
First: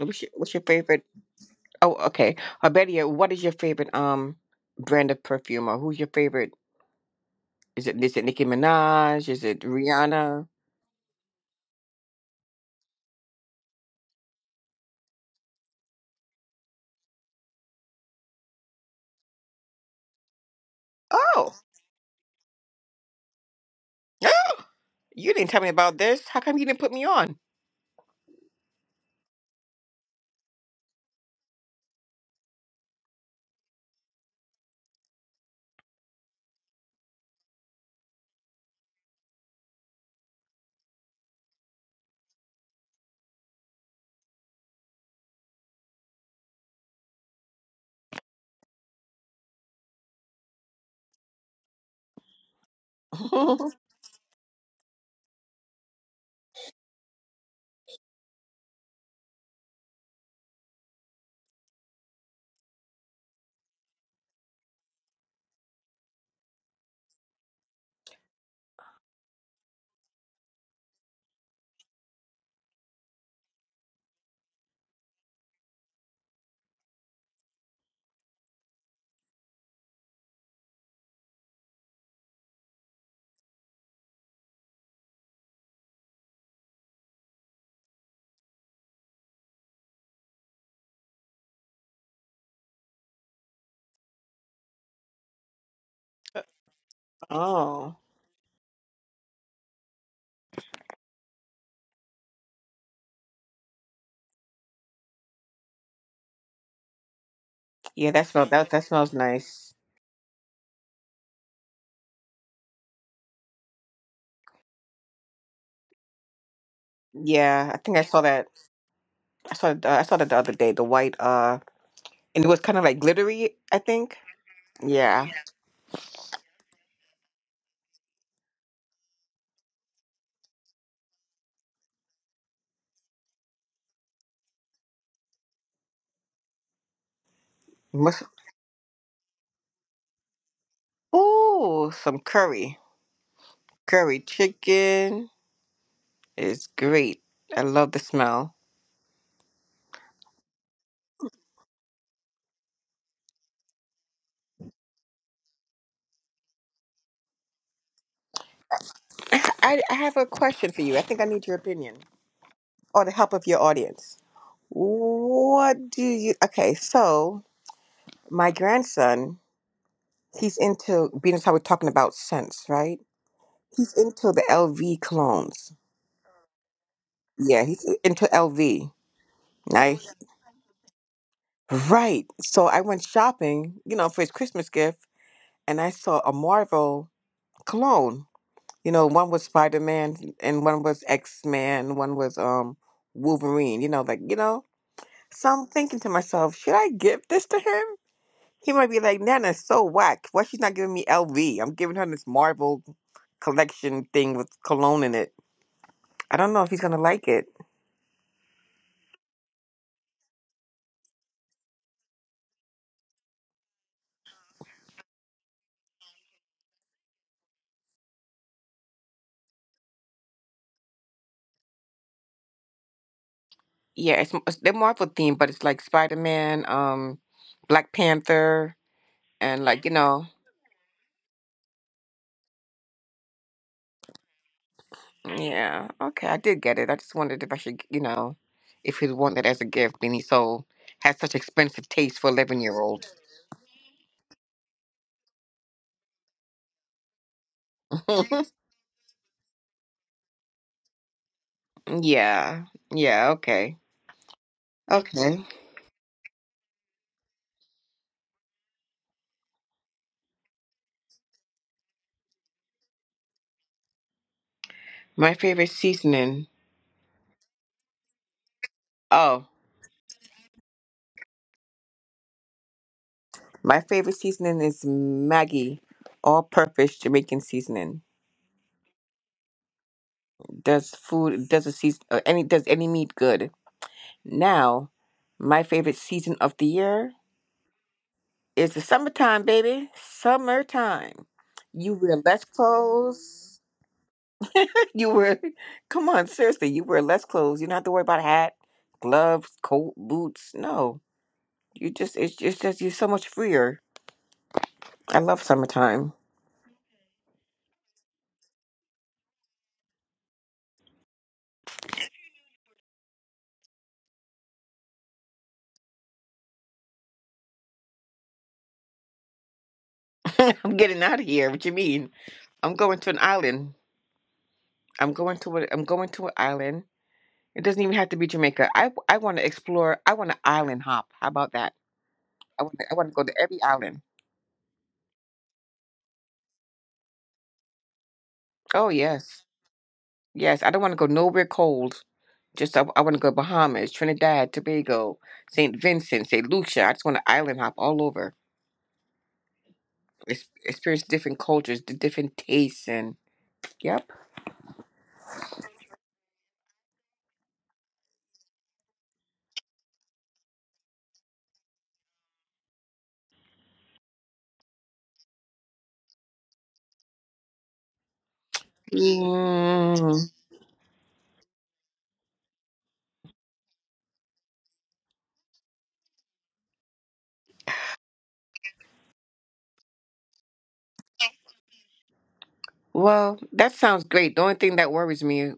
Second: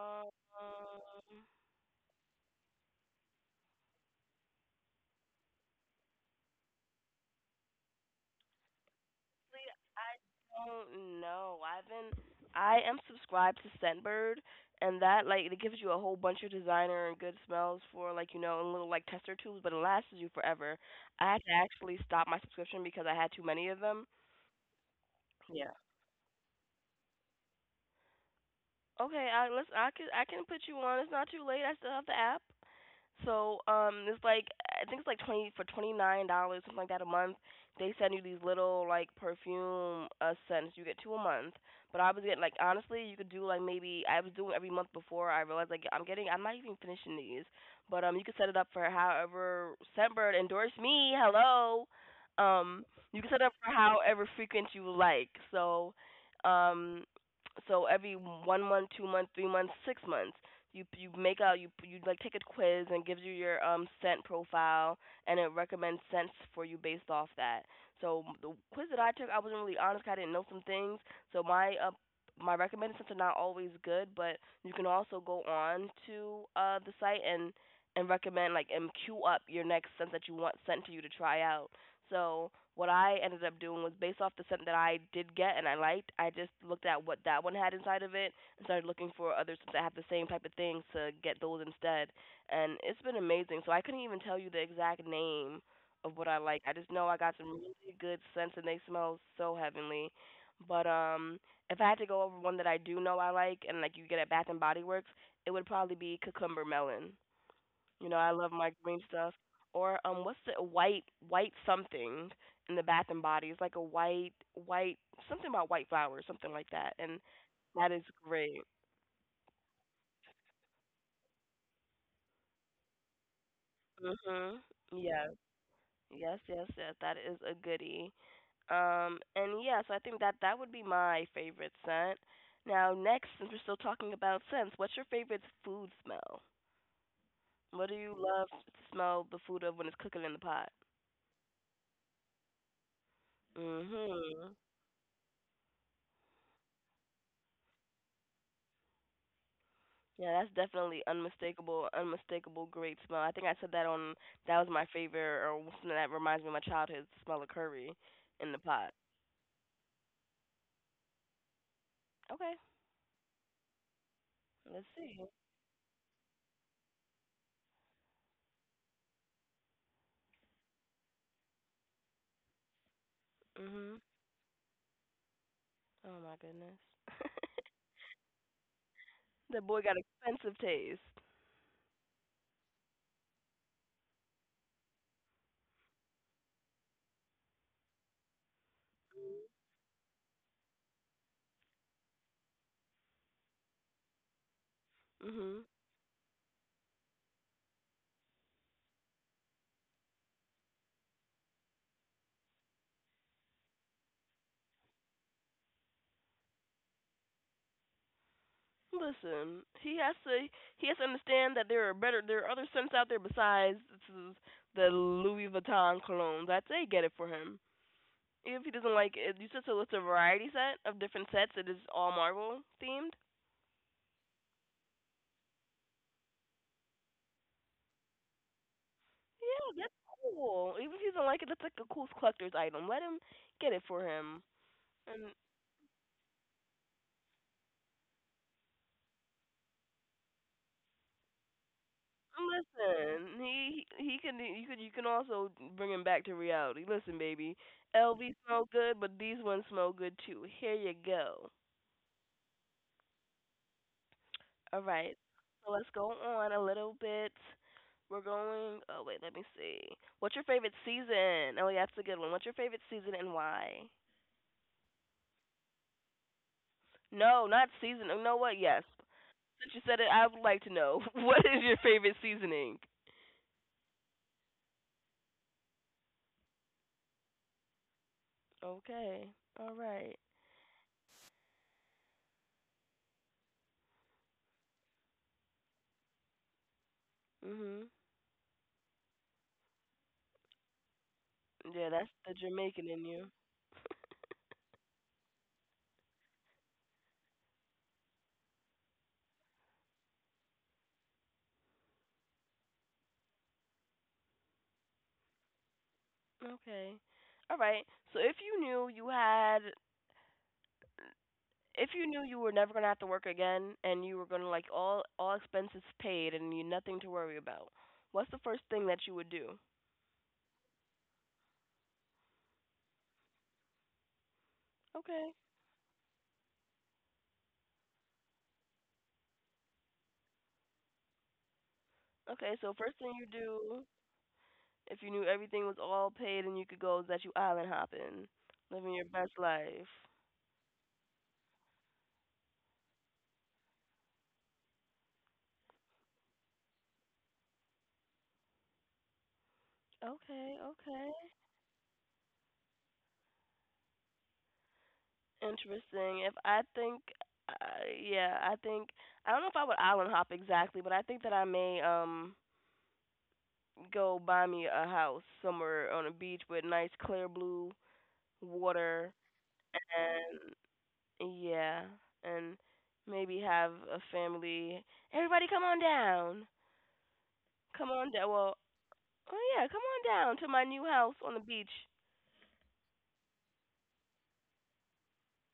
B: What's your favorite? Oh, okay. Or better yet, what is your favorite brand of perfume? Or who's your favorite? Is it Nicki Minaj? Is it Rihanna?
A: don't know. I am subscribed to Scentbird, and that like it gives you a whole bunch of designer and good smells for like you know in little like tester tubes, but it lasts you forever. I had to
B: Oh,
A: actually stop my subscription because I had too many of them.
B: you didn't tell me about this. How come you didn't put me on?
A: Okay, I can put you on. It's not too late. I still have the app. So it's like I think it's like 20 for $29, something like that a month. They send you these little like perfume scents. You get two a month, but I was getting like honestly, you could do like maybe I was doing every month before. I realized like I'm not even finishing these, but you could set it up for however Scentbird endorse me. Hello, um, you can set it up for however frequent you like. So, um, so every 1 month, 2 month, 3 months, 6 months, you make a you like take a quiz and gives you your scent profile, and it recommends scents for you based off that. So the quiz that I took, I wasn't really honest, 'cause I didn't know some things. So my recommended scents are not always good, but you can also go on to the site and recommend like and queue up your next scent that you want sent to you to try out. So what I ended up doing was based off the scent that I did get and I liked, I just looked at what that one had inside of it. I started looking for others that have the same type of things to get those instead. And it's been amazing. So I couldn't even tell you the exact name of what I like. I just know I got some
B: Oh.
A: really good scents, and they smell so heavenly. But if I had to go over one that I do know I like and like you get at Bath and Body Works, it would probably be cucumber melon.
B: Yeah,
A: You know, I love
B: that
A: my
B: that
A: green
B: smells
A: stuff.
B: nice.
A: Or what's the white white something in the Bath and Body? It's like a white white something about white flowers, something like that. And
B: Yeah, I
A: that
B: think I
A: is
B: saw that.
A: great.
B: I saw that the other day. The white, and it was kind of like glittery, I think.
A: Mhm.
B: Yeah.
A: Yes. Yes, yes, yes. That is a goodie. And yeah, so I think that that would be my favorite scent. Now, next, since we're still talking about scents, what's your favorite food smell? What do you
B: Must,
A: love to smell the food of when it's cooking in the pot?
B: some curry. Curry
A: Mhm.
B: chicken is great. I love the smell.
A: Yeah, that's definitely unmistakable great smell. I think I said that on that was my favorite or something that reminds me of my childhood smell of curry in the pot.
B: I have a question for you. I think I need your opinion
A: Okay,
B: or the help of your audience.
A: let's see.
B: What do you? Okay, so my grandson, he's into being as how we're talking about scents, right? He's
A: Mhm.
B: into the LV colognes.
A: Oh my goodness.
B: Yeah, he's into LV.
A: That boy
B: Right?
A: got expensive taste.
B: Right. So I went shopping, for his Christmas gift, and I saw a Marvel cologne. You know, one was Spider Man, and one was X Man, one was Wolverine. You know, like, you know. So I'm
A: Mhm.
B: thinking to myself, should I give this to him? He might be like, Nana's so whack. Why she's not giving me LV? I'm giving her this Marvel collection thing with cologne in it. I don't know if he's gonna like it.
A: Listen, he has to understand that there are other scents out there besides s- the Louis Vuitton colognes. I'd say get it for him. If he doesn't like it, you said so it's a variety set of different sets that is all Marvel themed.
B: Yeah, it's they're Marvel themed, but it's like Spider Man, Black Panther, and like,
A: Yeah,
B: you
A: that's
B: know,
A: cool. Even if he doesn't like it, that's like a cool collector's item. Let him get it for him. And
B: yeah. Okay, I did get it. I just wondered if I should, if he'd want that as a gift, and he so has such expensive taste for 11-year old.
A: listen, he can you can you can also bring him back to reality. Listen, baby, LV smell good, but these ones smell good too. Here you go.
B: Yeah, yeah. Okay,
A: All right,
B: okay.
A: so let's go on a little bit. We're going. Oh wait, let me see. What's your favorite season? Oh, yeah, that's a good one. What's your favorite season and why?
B: My favorite seasoning.
A: No, not season. You know what? Yes.
B: Oh,
A: Since you said it, I would like to know what is your favorite seasoning.
B: my favorite seasoning is Maggie, all purpose Jamaican seasoning.
A: Okay. All right.
B: Does food, does a season, any does any meat good? Now, my favorite season of the year
A: Mhm.
B: is the summertime, baby. Summertime. You
A: Yeah, that's
B: wear
A: the
B: less
A: Jamaican in you.
B: clothes. You wear, Come on, seriously, you wear less clothes. You don't have to worry about a hat, gloves, coat, boots. No, you just, it's just, you're so much freer. I love summertime.
A: Okay. All right. So if you knew you had if you knew you were never going to have to work again, and you were going to like all expenses paid and you nothing to worry about. What's the first thing that you would do?
B: I'm getting out of here. What you mean? I'm going to an island.
A: Okay.
B: I'm going to an island. It doesn't even have to be Jamaica. I want to explore. I want to island hop. How about that?
A: Okay,
B: I want
A: so
B: to, I
A: first
B: want to
A: thing
B: go
A: you
B: to every
A: do
B: island.
A: if you knew everything was all paid and you could go is that you island hopping,
B: Oh
A: living your best
B: yes,
A: life.
B: yes. I don't want to go nowhere cold. Just I want to go Bahamas, Trinidad, Tobago, Saint Vincent, Saint Lucia. I just want to island hop all over.
A: Okay,
B: Experience
A: okay.
B: different cultures, the different tastes, and yep.
A: Interesting. If I think yeah, I think I don't know if I would island hop exactly, but I think that I may go buy me a house somewhere on a beach with nice clear blue water,
B: Mm,
A: and yeah, and maybe have a family, everybody come on down, come on down, well, oh yeah, come on down to my new house on the beach.
B: well, that sounds great. The only thing that worries me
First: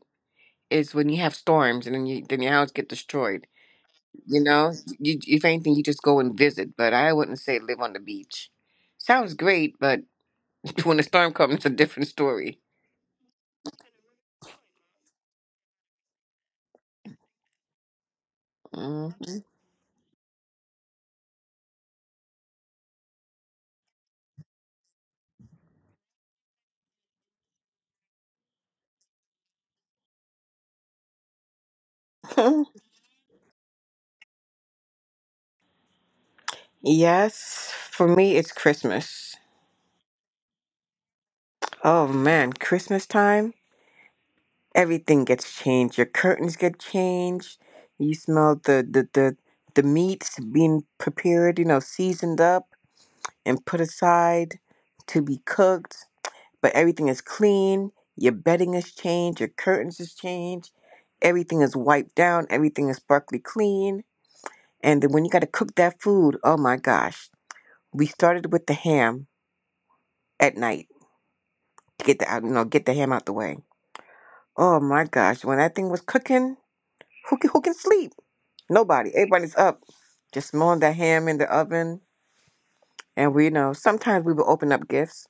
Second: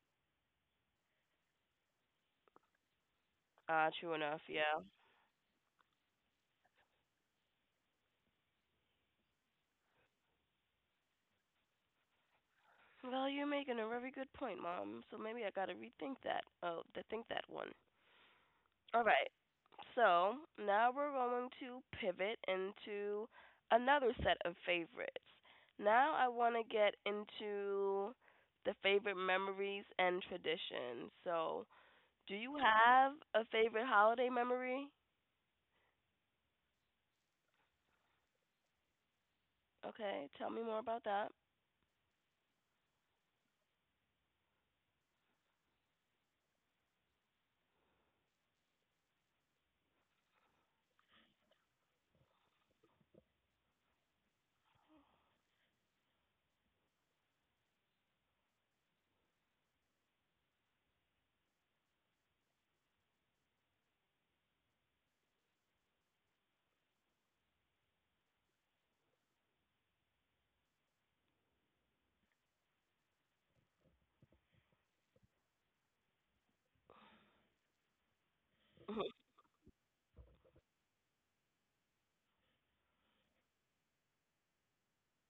B: is when you have storms and then your house get destroyed.
A: Ah, true
B: You
A: enough,
B: know,
A: yeah.
B: if anything, you just go and visit. But I wouldn't say live on the beach. Sounds great, but when a storm comes, it's a different story.
A: Well, you're making a very good point, Mom, so maybe I gotta rethink that. Oh, to think that one. All right.
B: Hmm.
A: So now we're going to pivot into another set of favorites. Now I want to get into the favorite memories and traditions. So, do you have a favorite holiday memory?
B: Yes, for me, it's Christmas.
A: Okay, tell me more about that.
B: Oh man, Christmas time, everything gets changed. Your curtains get changed. You smell the the meats being prepared, seasoned up and put aside to be cooked. But everything is clean. Your bedding is changed. Your curtains is changed. Everything is wiped down. Everything is sparkly clean. And then when you got to cook that food, oh my gosh, we started with the ham at night. Get the ham out the way. Oh my gosh, when that thing was cooking, who can sleep? Nobody. Everybody's up, just smelling the ham in the oven. And we, sometimes we will open up gifts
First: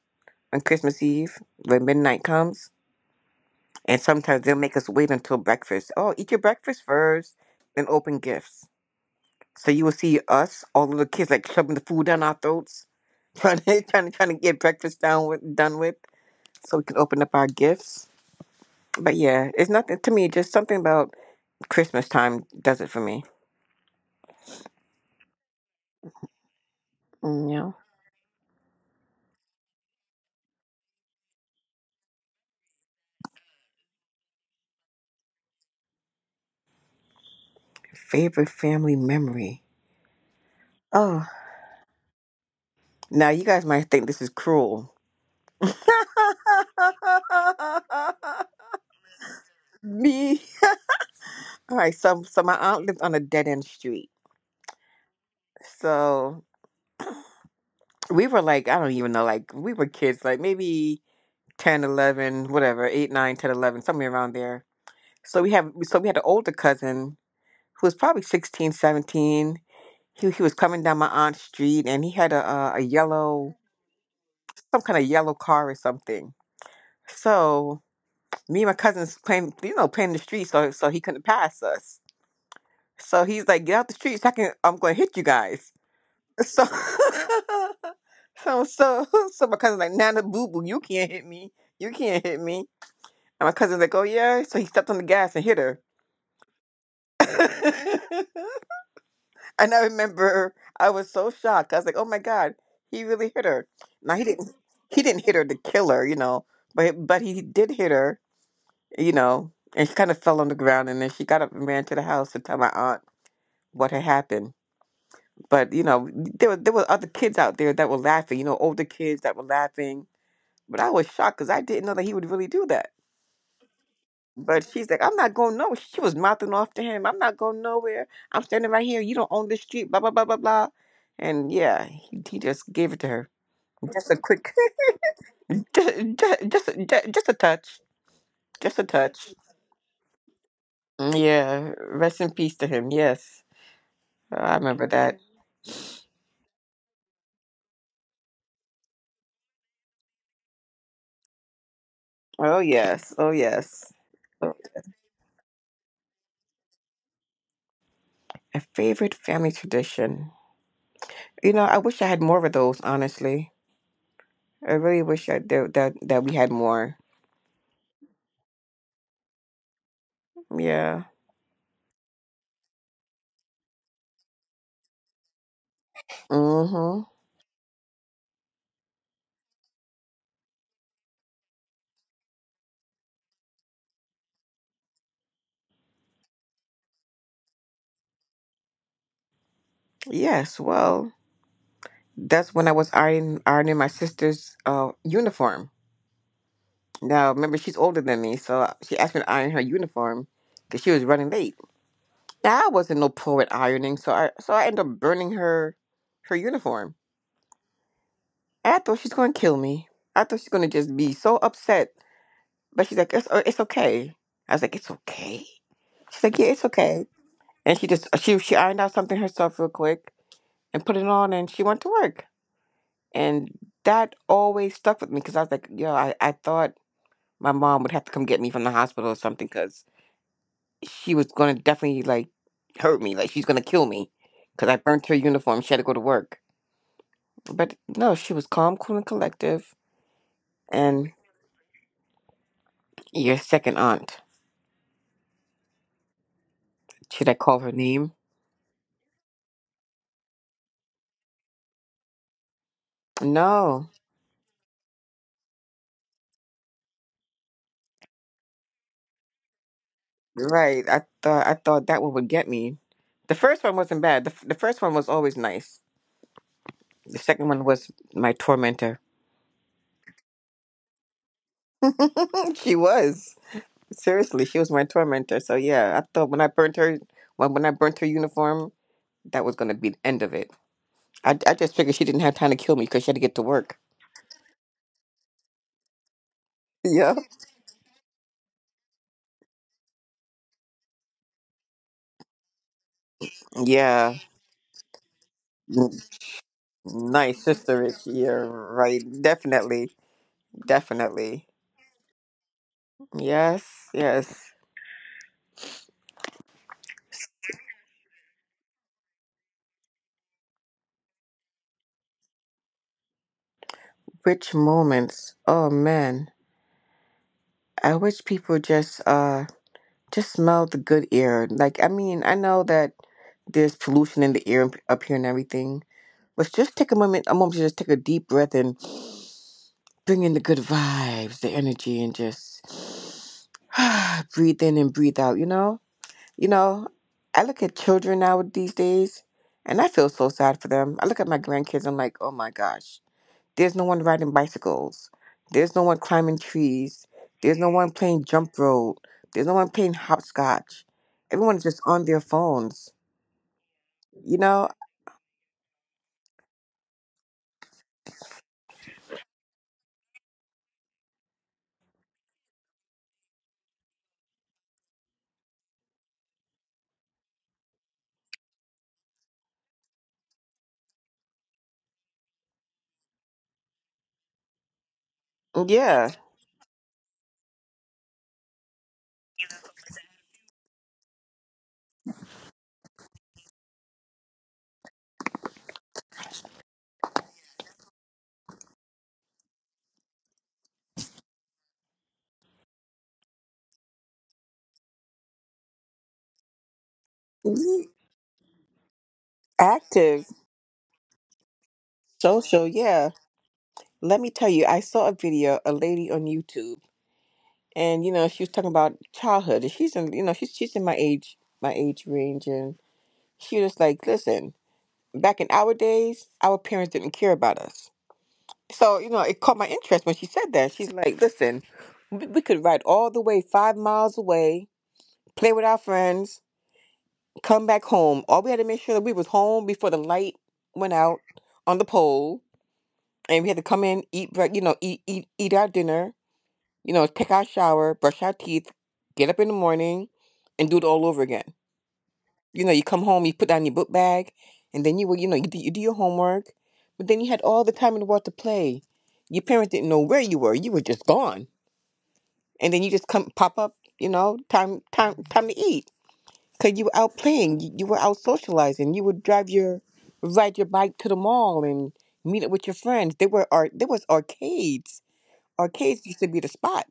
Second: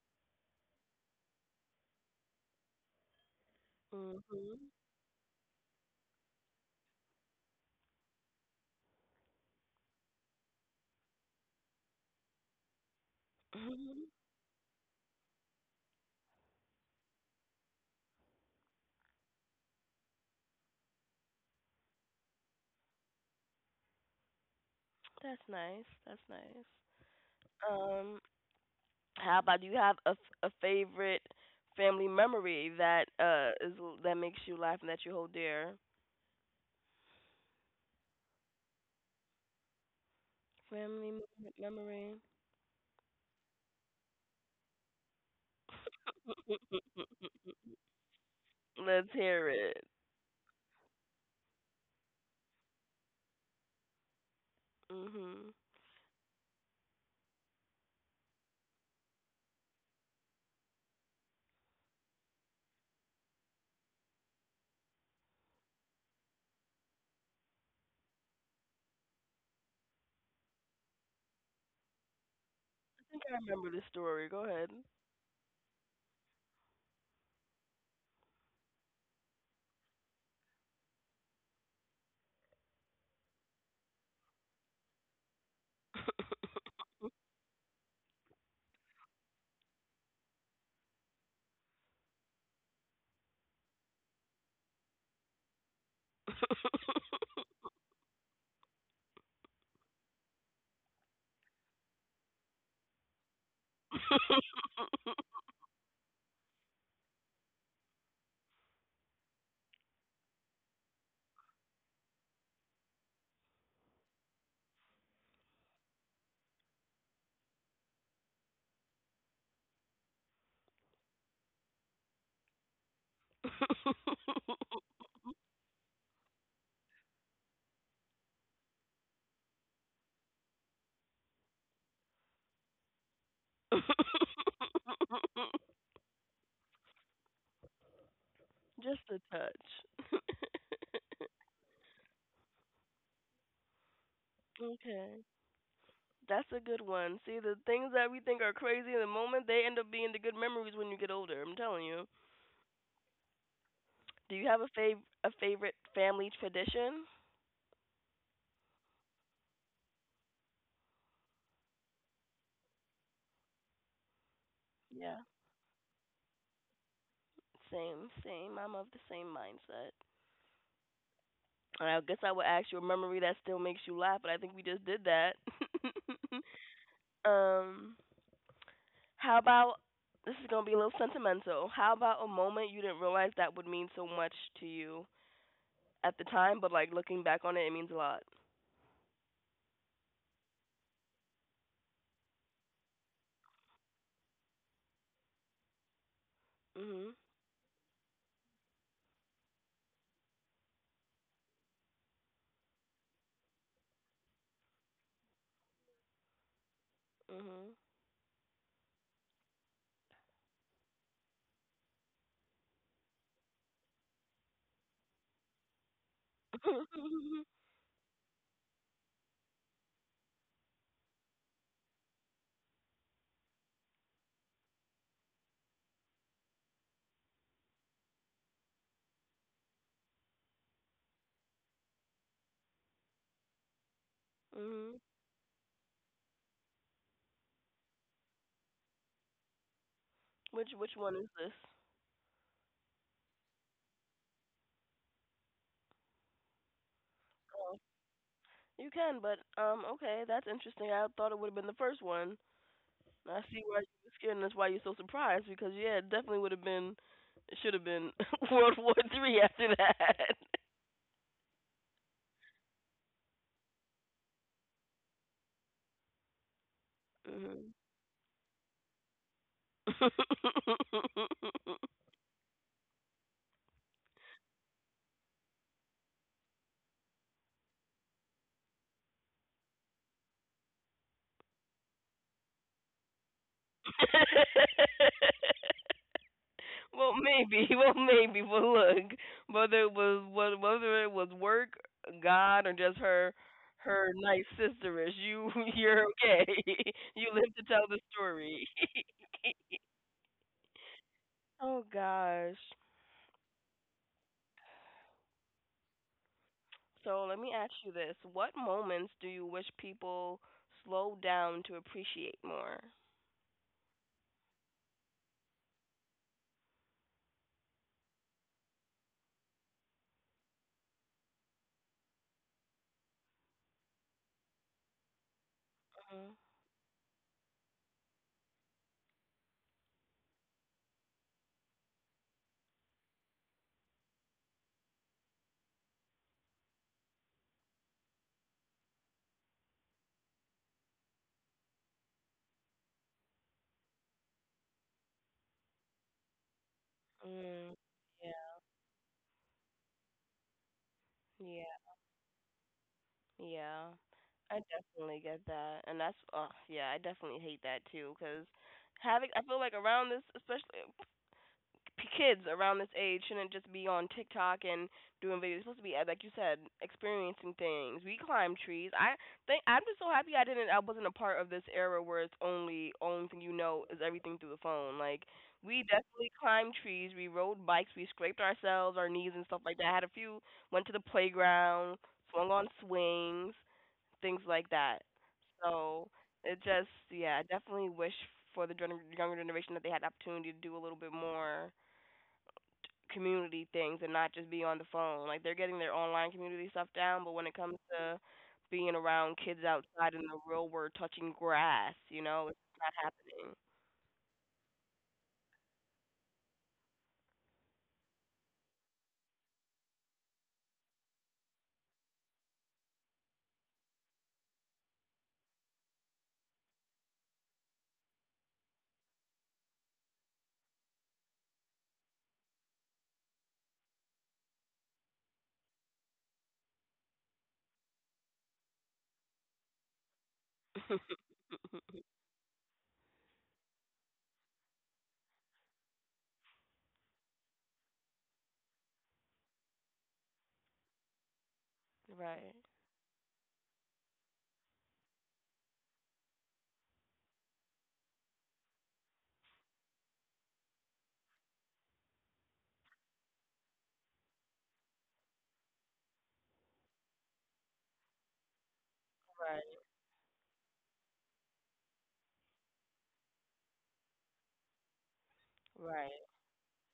B: on Christmas Eve when midnight comes, and sometimes they'll
A: Mhm.
B: make us wait until breakfast. Oh, eat your breakfast first, then open gifts. So you will see us, all the little kids, like shoving the food down our throats, trying to trying
A: Mhm.
B: to trying to get breakfast done with, so we can open up our gifts. But yeah, it's nothing to me. Just something about Christmas time does it for me.
A: That's nice. That's nice.
B: Mm. Yeah.
A: Um, how about do you have a, a favorite family memory that is that makes you laugh and that you hold dear?
B: Favorite family memory.
A: Family
B: Oh,
A: memory.
B: now you guys might think this is cruel.
A: Let's hear it.
B: Me. All right, so my aunt lived on a dead end street.
A: Mhm. I
B: So we were like, I don't even know, like we were kids, like maybe 10, 11 whatever, 8, 9, 10, 11 somewhere around there. So we have so we had an older cousin who was probably 16, 17. He was coming down my aunt's street and he had a
A: think I
B: yellow
A: remember the story. Go ahead.
B: some kind of yellow car or something. So me and my cousins playing the street, so he couldn't pass us. So he's like, "Get out the street, I'm going to hit you guys." So, so, so, my cousin's like, "Nana, boo boo, you can't hit me, you can't hit me." And my cousin's like, "Oh yeah," so he stepped on the gas and hit her. And I remember I was so shocked. I was like, "Oh my god, he really hit her." Now he didn't hit her to kill her, but he did hit her, and she kind of fell on the ground, and then she got up and ran to the house to tell my aunt what had happened. But you know, there were other kids out there that were laughing, older kids that were laughing. But I was shocked because I didn't know that he would really do that. But she's like, "I'm not going nowhere." She was mouthing off to him. "I'm not going nowhere. I'm standing right here. You don't own this street. Blah blah blah blah blah." And yeah, he just gave it to her. Just a quick, just, just just just a touch, just a
A: Just a
B: touch.
A: touch.
B: Mm, yeah. Rest in peace to him. Yes. Oh, I remember that.
A: Okay. That's a good one. See, the things that we think are crazy in the moment, they end up being the good memories when you get older. I'm telling you.
B: Oh yes, oh yes.
A: Do you
B: Oh,
A: have a a favorite family tradition?
B: a favorite family tradition. I wish I had more of those. Honestly, I really
A: Yeah.
B: wish I, that that that we had more.
A: Same, same. I'm of the same mindset.
B: Yeah.
A: And I guess I would ask you a memory that still makes you laugh, but I think we just did that.
B: Mm-hmm.
A: um, How about this is gonna be a little sentimental. How about a moment you didn't realize that would mean so much to you at the time, but like looking back on it, it means a lot.
B: Yes. Well, that's when I was ironing my sister's uniform.
A: Mhm.
B: Now, remember, she's older than me, so she asked me to iron her uniform because she was running late. Now, I wasn't no pro at ironing, so I ended up burning her uniform.
A: Mhm.
B: And I thought she's gonna kill me. I thought she's gonna just be so upset. But she's like, it's okay. I was like, it's okay. She's like, yeah, it's okay. And she just she ironed out something herself real quick and put it on, and she went to work. And that always stuck with me because I was like, yo, I thought my mom would have to come get me from the hospital or something because she was gonna definitely like hurt me, like she's gonna kill me because I
A: mhm.
B: burnt her uniform. She had to go to work, but no, she was calm, cool, and collective.
A: Which one
B: And
A: is this?
B: your second aunt. Should I call her
A: Oh,
B: name?
A: you can, but okay, that's interesting. I thought it would have been the first one. I see why
B: No,
A: you were scared, and that's why you're so surprised. Because yeah, it definitely would have been, it should have been World War Three after that.
B: right. I thought that one would get me. The first one wasn't bad. The first one was always nice. The second one was my tormentor.
A: mhm.
B: She was seriously, she was my tormentor. So yeah, I thought when I burnt her, when I burnt her uniform, that was gonna be the end of it. I just figured she didn't have time to kill me because she had to get to work.
A: well,
B: Yeah,
A: maybe. Well, maybe. But look, whether it was whether it was work, God, or just her her
B: yeah.
A: nice sisterish, you
B: Mm,
A: you're okay. you
B: nice
A: live to tell
B: sister.
A: the
B: Yeah,
A: story.
B: right. Definitely, definitely.
A: oh gosh.
B: Yes, yes.
A: So let me ask you this: what moments do you wish people slow down to appreciate more?
B: Rich moments. Oh man. I wish people just smell the good air. Like I mean, I know that there's pollution in the air up here and everything.
A: Mhm.
B: But just take a moment to just take a deep breath and bring in the good vibes, the energy, and just breathe in and breathe out, you know? You know, I look at children now these days, and I feel so sad for them. I look at my grandkids, I'm like, oh my gosh. There's no one riding bicycles. There's no one climbing trees. There's no
A: Mm.
B: one playing jump rope. There's no one playing hopscotch. Everyone's just
A: Yeah.
B: on their phones.
A: Yeah,
B: You
A: I
B: know?
A: definitely get that, and that's oh yeah, I definitely hate that too. Cause having, I feel like around this, especially kids around this age, shouldn't just be on TikTok and doing videos. It's supposed to be like you said, experiencing things. We climb trees. I think I'm just so happy I didn't. I wasn't a part of this era where it's only thing you know is everything through the phone. Like we
B: Yeah.
A: definitely climbed trees. We rode bikes. We scraped ourselves, our knees and stuff like that. Had a few. Went to the playground. Swung on swings things like that. So it just, yeah, I definitely wish for the younger generation that they had the opportunity to do a little bit more community things and not just be on the phone. Like they're getting their online community stuff down, but when it comes
B: Mhm.
A: to being around kids outside in
B: Active,
A: the real world, touching grass, you know, it's
B: social, yeah.
A: not
B: Let me tell you, I saw a video, a lady on YouTube, and you know, she was talking about childhood. And she's in my age range, and she was like, "Listen, back in our days, our parents didn't care about us." So, you know, it caught my interest when she said that. She's like, "Listen, we could ride all the way 5 miles away, play with our friends, come back home. All we had to make sure that we was home before the light went
A: happening.
B: out on the pole. And we had to come in, eat our dinner, you know, take our shower, brush our teeth, get up in the morning, and do it all over again.
A: right,
B: You know, you come home, you put down your book bag, and then you do your homework. But then you had all the time in the world to play. Your parents didn't know where you were. You were just gone, and then you just come pop up, you know, time to eat because you were out playing. You were out socializing. You would drive your ride your bike to the mall and meet up with your friends. There were art there was arcades. Arcades
A: right,
B: used to be the spot,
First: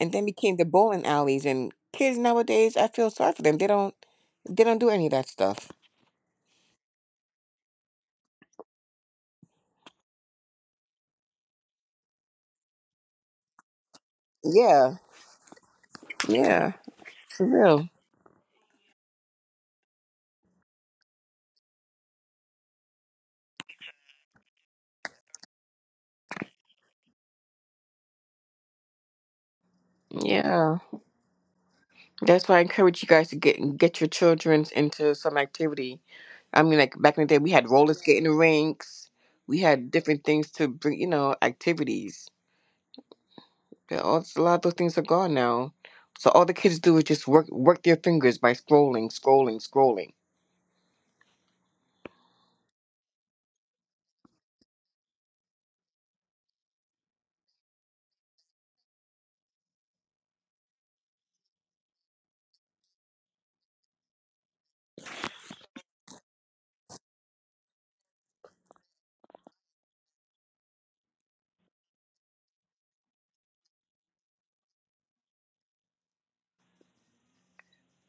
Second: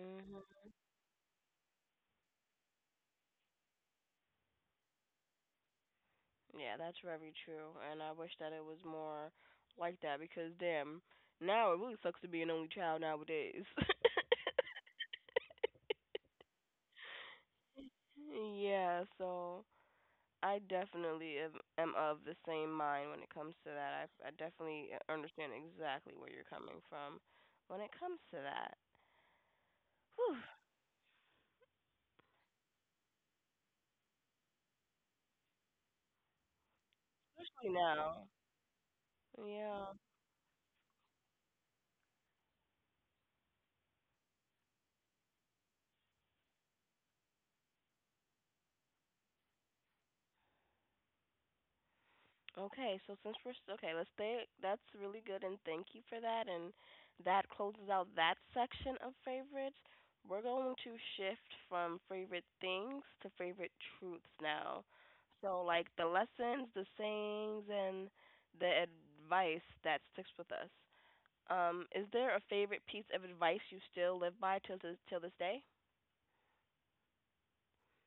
B: and then became the bowling alleys. And kids nowadays, I feel sorry for them. They don't do any of that stuff."
A: Yeah, that's very true, and I wish that it was more like that because damn, now it really sucks to be an only child nowadays.
B: Yeah, yeah, for real.
A: yeah, so I definitely am of the same mind when it comes to that. I definitely understand exactly where you're coming from when it comes to that. Whew,
B: Yeah, that's why I encourage you guys to get your childrens into some activity. I mean, like back in the day, we had
A: especially
B: roller
A: now.
B: skating rinks. We had
A: Yeah.
B: different things to bring, you know, activities. But a lot of those things are gone now. So all the kids do is just work their fingers by scrolling, scrolling, scrolling.
A: Okay, so since okay, let's stay. That's really good, and thank you for that. And that closes out that section of favorites. We're going to shift from favorite things to favorite truths now. So, like the lessons, the sayings, and the advice that sticks with us. Is there a favorite piece of advice you still live by till this day?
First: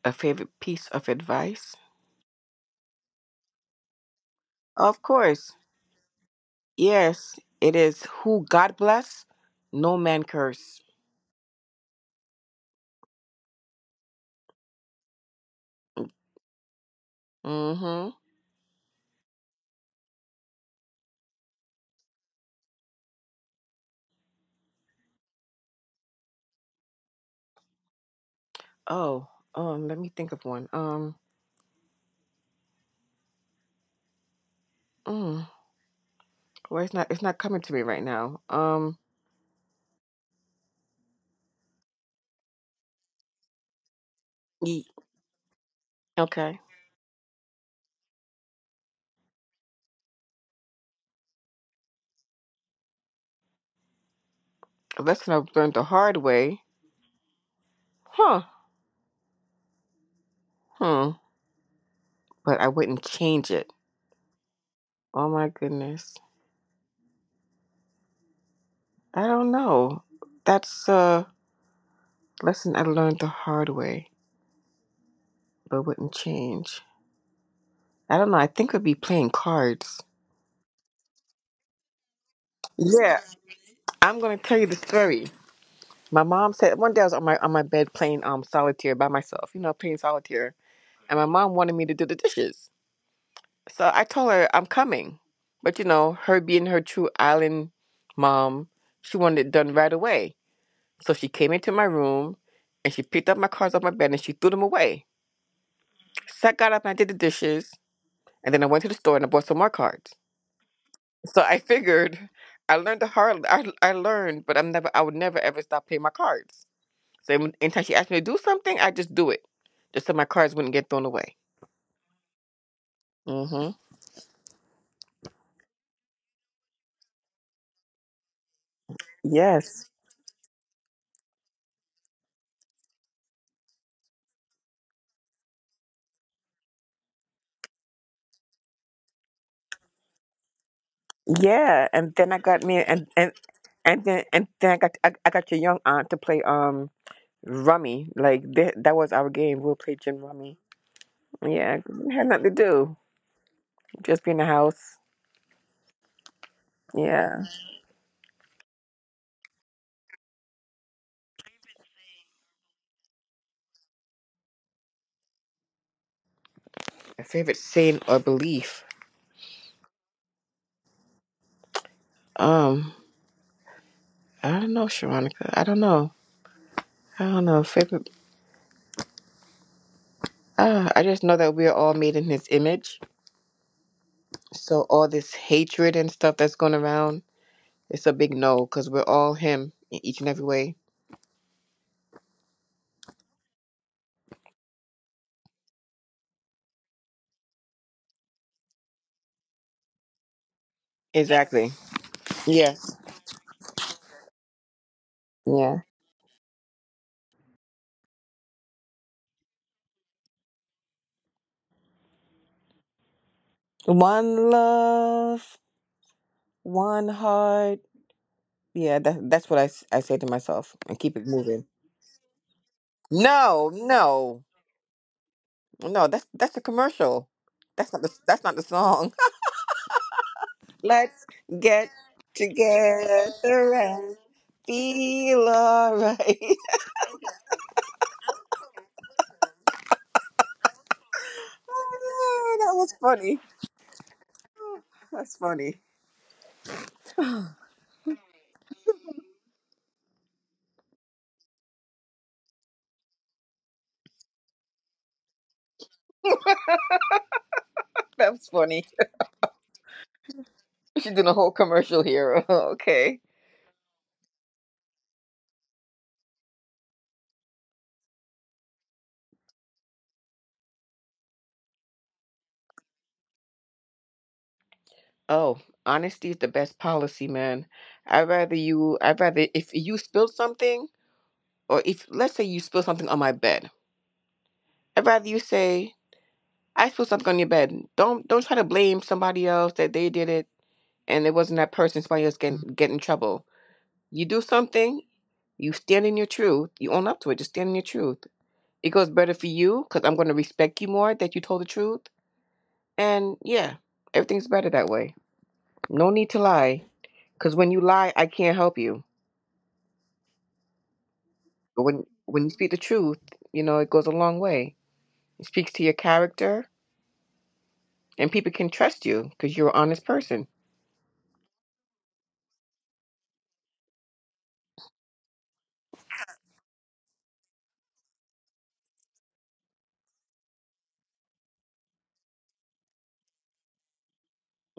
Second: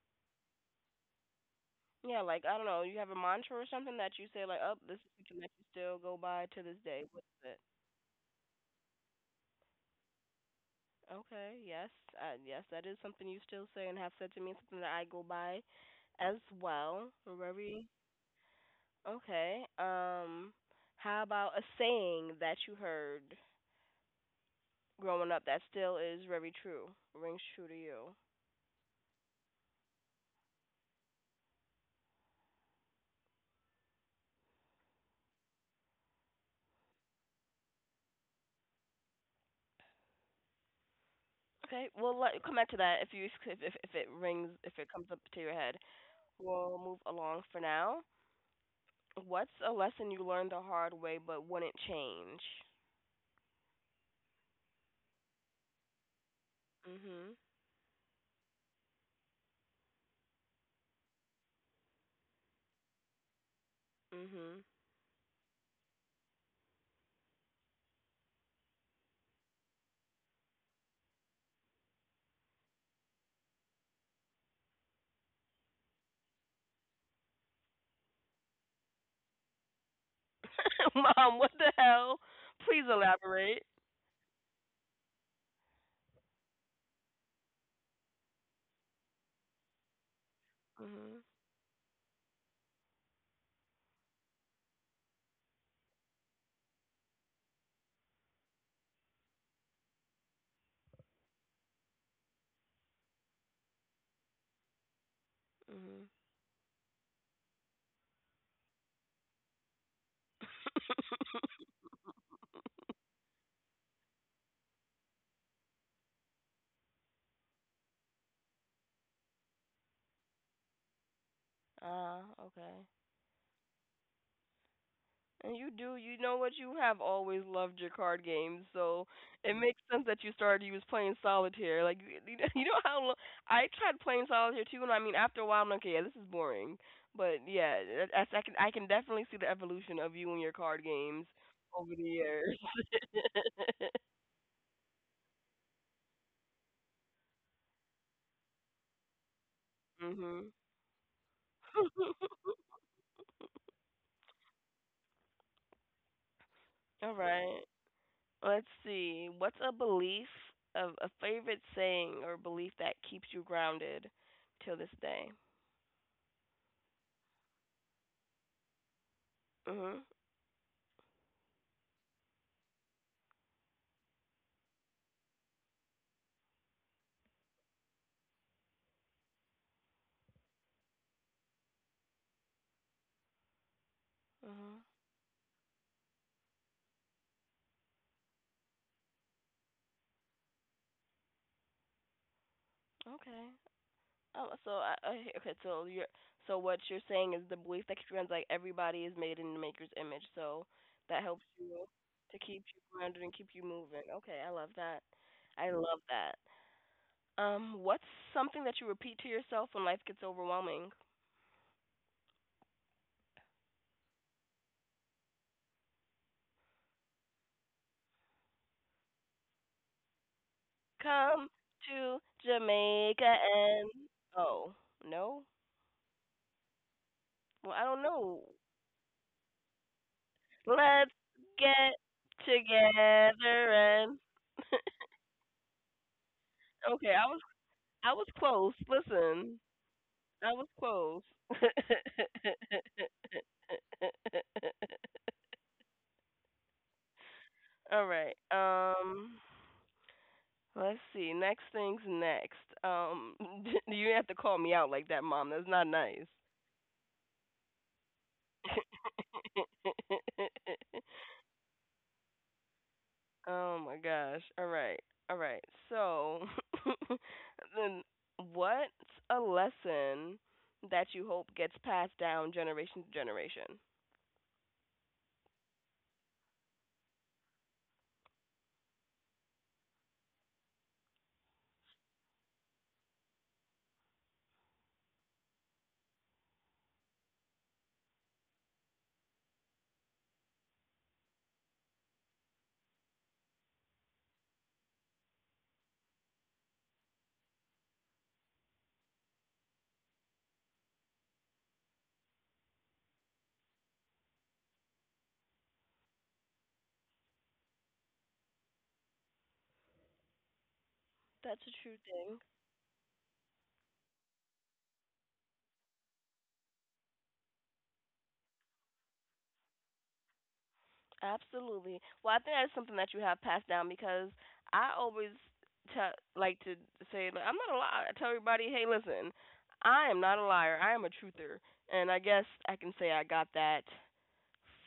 B: A favorite piece of advice?
A: Yeah, like I don't know, you have a mantra or something that you say like, "Oh, this
B: Of
A: is something
B: course,
A: that you still go by to this day." What
B: yes,
A: is
B: it is. Who God bless, no man curse.
A: Okay, yes, yes, that is something you still say and have said to me, something that I go by as well. Very
B: Mm-hmm.
A: okay. How about a saying that you heard growing up that still is very true, rings true to you?
B: Oh, Let me think of one. Mm, well, it's not coming to me right now.
A: Okay, we'll let, come back to that if if it rings if
B: Ye-
A: it comes up to your head.
B: okay.
A: We'll move along for now. What's a lesson you learned the hard way but wouldn't change?
B: A lesson I've learned the hard way.
A: Mhm.
B: Huh. Hmm. But I wouldn't change it.
A: Mhm.
B: Oh my goodness. I don't know. That's a lesson I learned the hard way but wouldn't change. I don't know. I think I'd be playing cards.
A: Mom, what the hell? Please
B: Yeah.
A: elaborate.
B: I'm gonna tell you the story. My mom said one day I was on my bed playing solitaire by myself, you know, playing solitaire. And
A: Mhm.
B: my mom wanted me to do the dishes. So I told her I'm coming. But you know, her being her true island mom, she wanted it done right away. So she came into my room and she picked up my cards off my bed and she threw them away.
A: Mhm.
B: So I got up and I did the dishes, and then I went to the store and I bought some more cards. So I figured I learned, but I would never ever stop playing my cards. So anytime she asked me to do something, I just do it. Just so my cards wouldn't get thrown away.
A: Ah, okay.
B: Hmm.
A: And you do, you know what? You have always loved your card games, so it makes
B: Yes.
A: sense that you started. You was playing solitaire, like you know you know how long I tried playing solitaire too, and I mean after a while I'm like, okay, yeah, this is boring. But yeah, that- I can definitely see the evolution of you and your card games
B: Yeah.
A: over the
B: And then I
A: years.
B: got me, and then I got your young aunt to play rummy. Like that was our game. We'll play gin
A: mhm.
B: rummy. Yeah, 'cause we had nothing to do. Just be in the house.
A: All
B: Yeah.
A: right. Let's see. What's a favorite saying or belief that keeps you grounded till this day?
B: My favorite saying or belief.
A: Mhm.
B: Um, I don't know, Sharonica. I don't know. I don't know. Favorite. I just know that we are all made in His image. So
A: Mhm.
B: all this hatred and stuff that's going around, it's a big no, because we're all Him in each and every way.
A: Okay. Oh, so I okay. So you're so what you're saying is the belief that keeps you grounded. Like everybody is made in the Maker's image, so that helps
B: Exactly.
A: you to keep
B: Yeah.
A: you grounded and keep you moving. Okay, I love that. I
B: Yeah.
A: love that. What's something that you repeat to yourself when life gets overwhelming?
B: One love, one heart. Yeah, that, that's what I say to myself and keep it
A: Come
B: moving.
A: to Jamaica
B: No,
A: and
B: no.
A: oh no,
B: No, that's a commercial.
A: well I
B: That's not
A: don't
B: the that's
A: know.
B: not the song.
A: Let's
B: Let's get
A: get
B: together
A: together
B: and
A: and
B: feel alright.
A: okay, I was close. Listen, I was close.
B: Oh, that was funny. That's funny.
A: All right. Let's see. Next thing's next. Um, you have to call me out like that, mom. That's not nice.
B: That was funny. She's doing a whole commercial here. Okay.
A: Oh my gosh. All right. All right. So, then what's a lesson that you hope gets passed down generation to generation?
B: Oh, honesty is the best policy, man. I'd rather you. I'd rather if you spill something, or if let's say you spill something on my bed, I'd rather you say I spilled something on your bed. Don't try to blame somebody else that they did it, and it wasn't that person, somebody else getting get in trouble. You do something, you stand in your truth, you own up to it, just stand in your truth. It goes better for you because I'm going to respect you more that you told the truth. And yeah, everything's better that way. No need to lie, because when you lie, I can't help you.
A: That's a
B: But
A: true
B: when,
A: thing.
B: when you speak the truth, you know, it goes a long way. It speaks to your character, and people can trust you because you're an honest person.
A: Absolutely. Well, I think that's something that you have passed down because I always tell, like to say, like, I'm not a liar. I tell everybody, hey, listen, I am not a liar. I am a truther. And I guess I can say I got that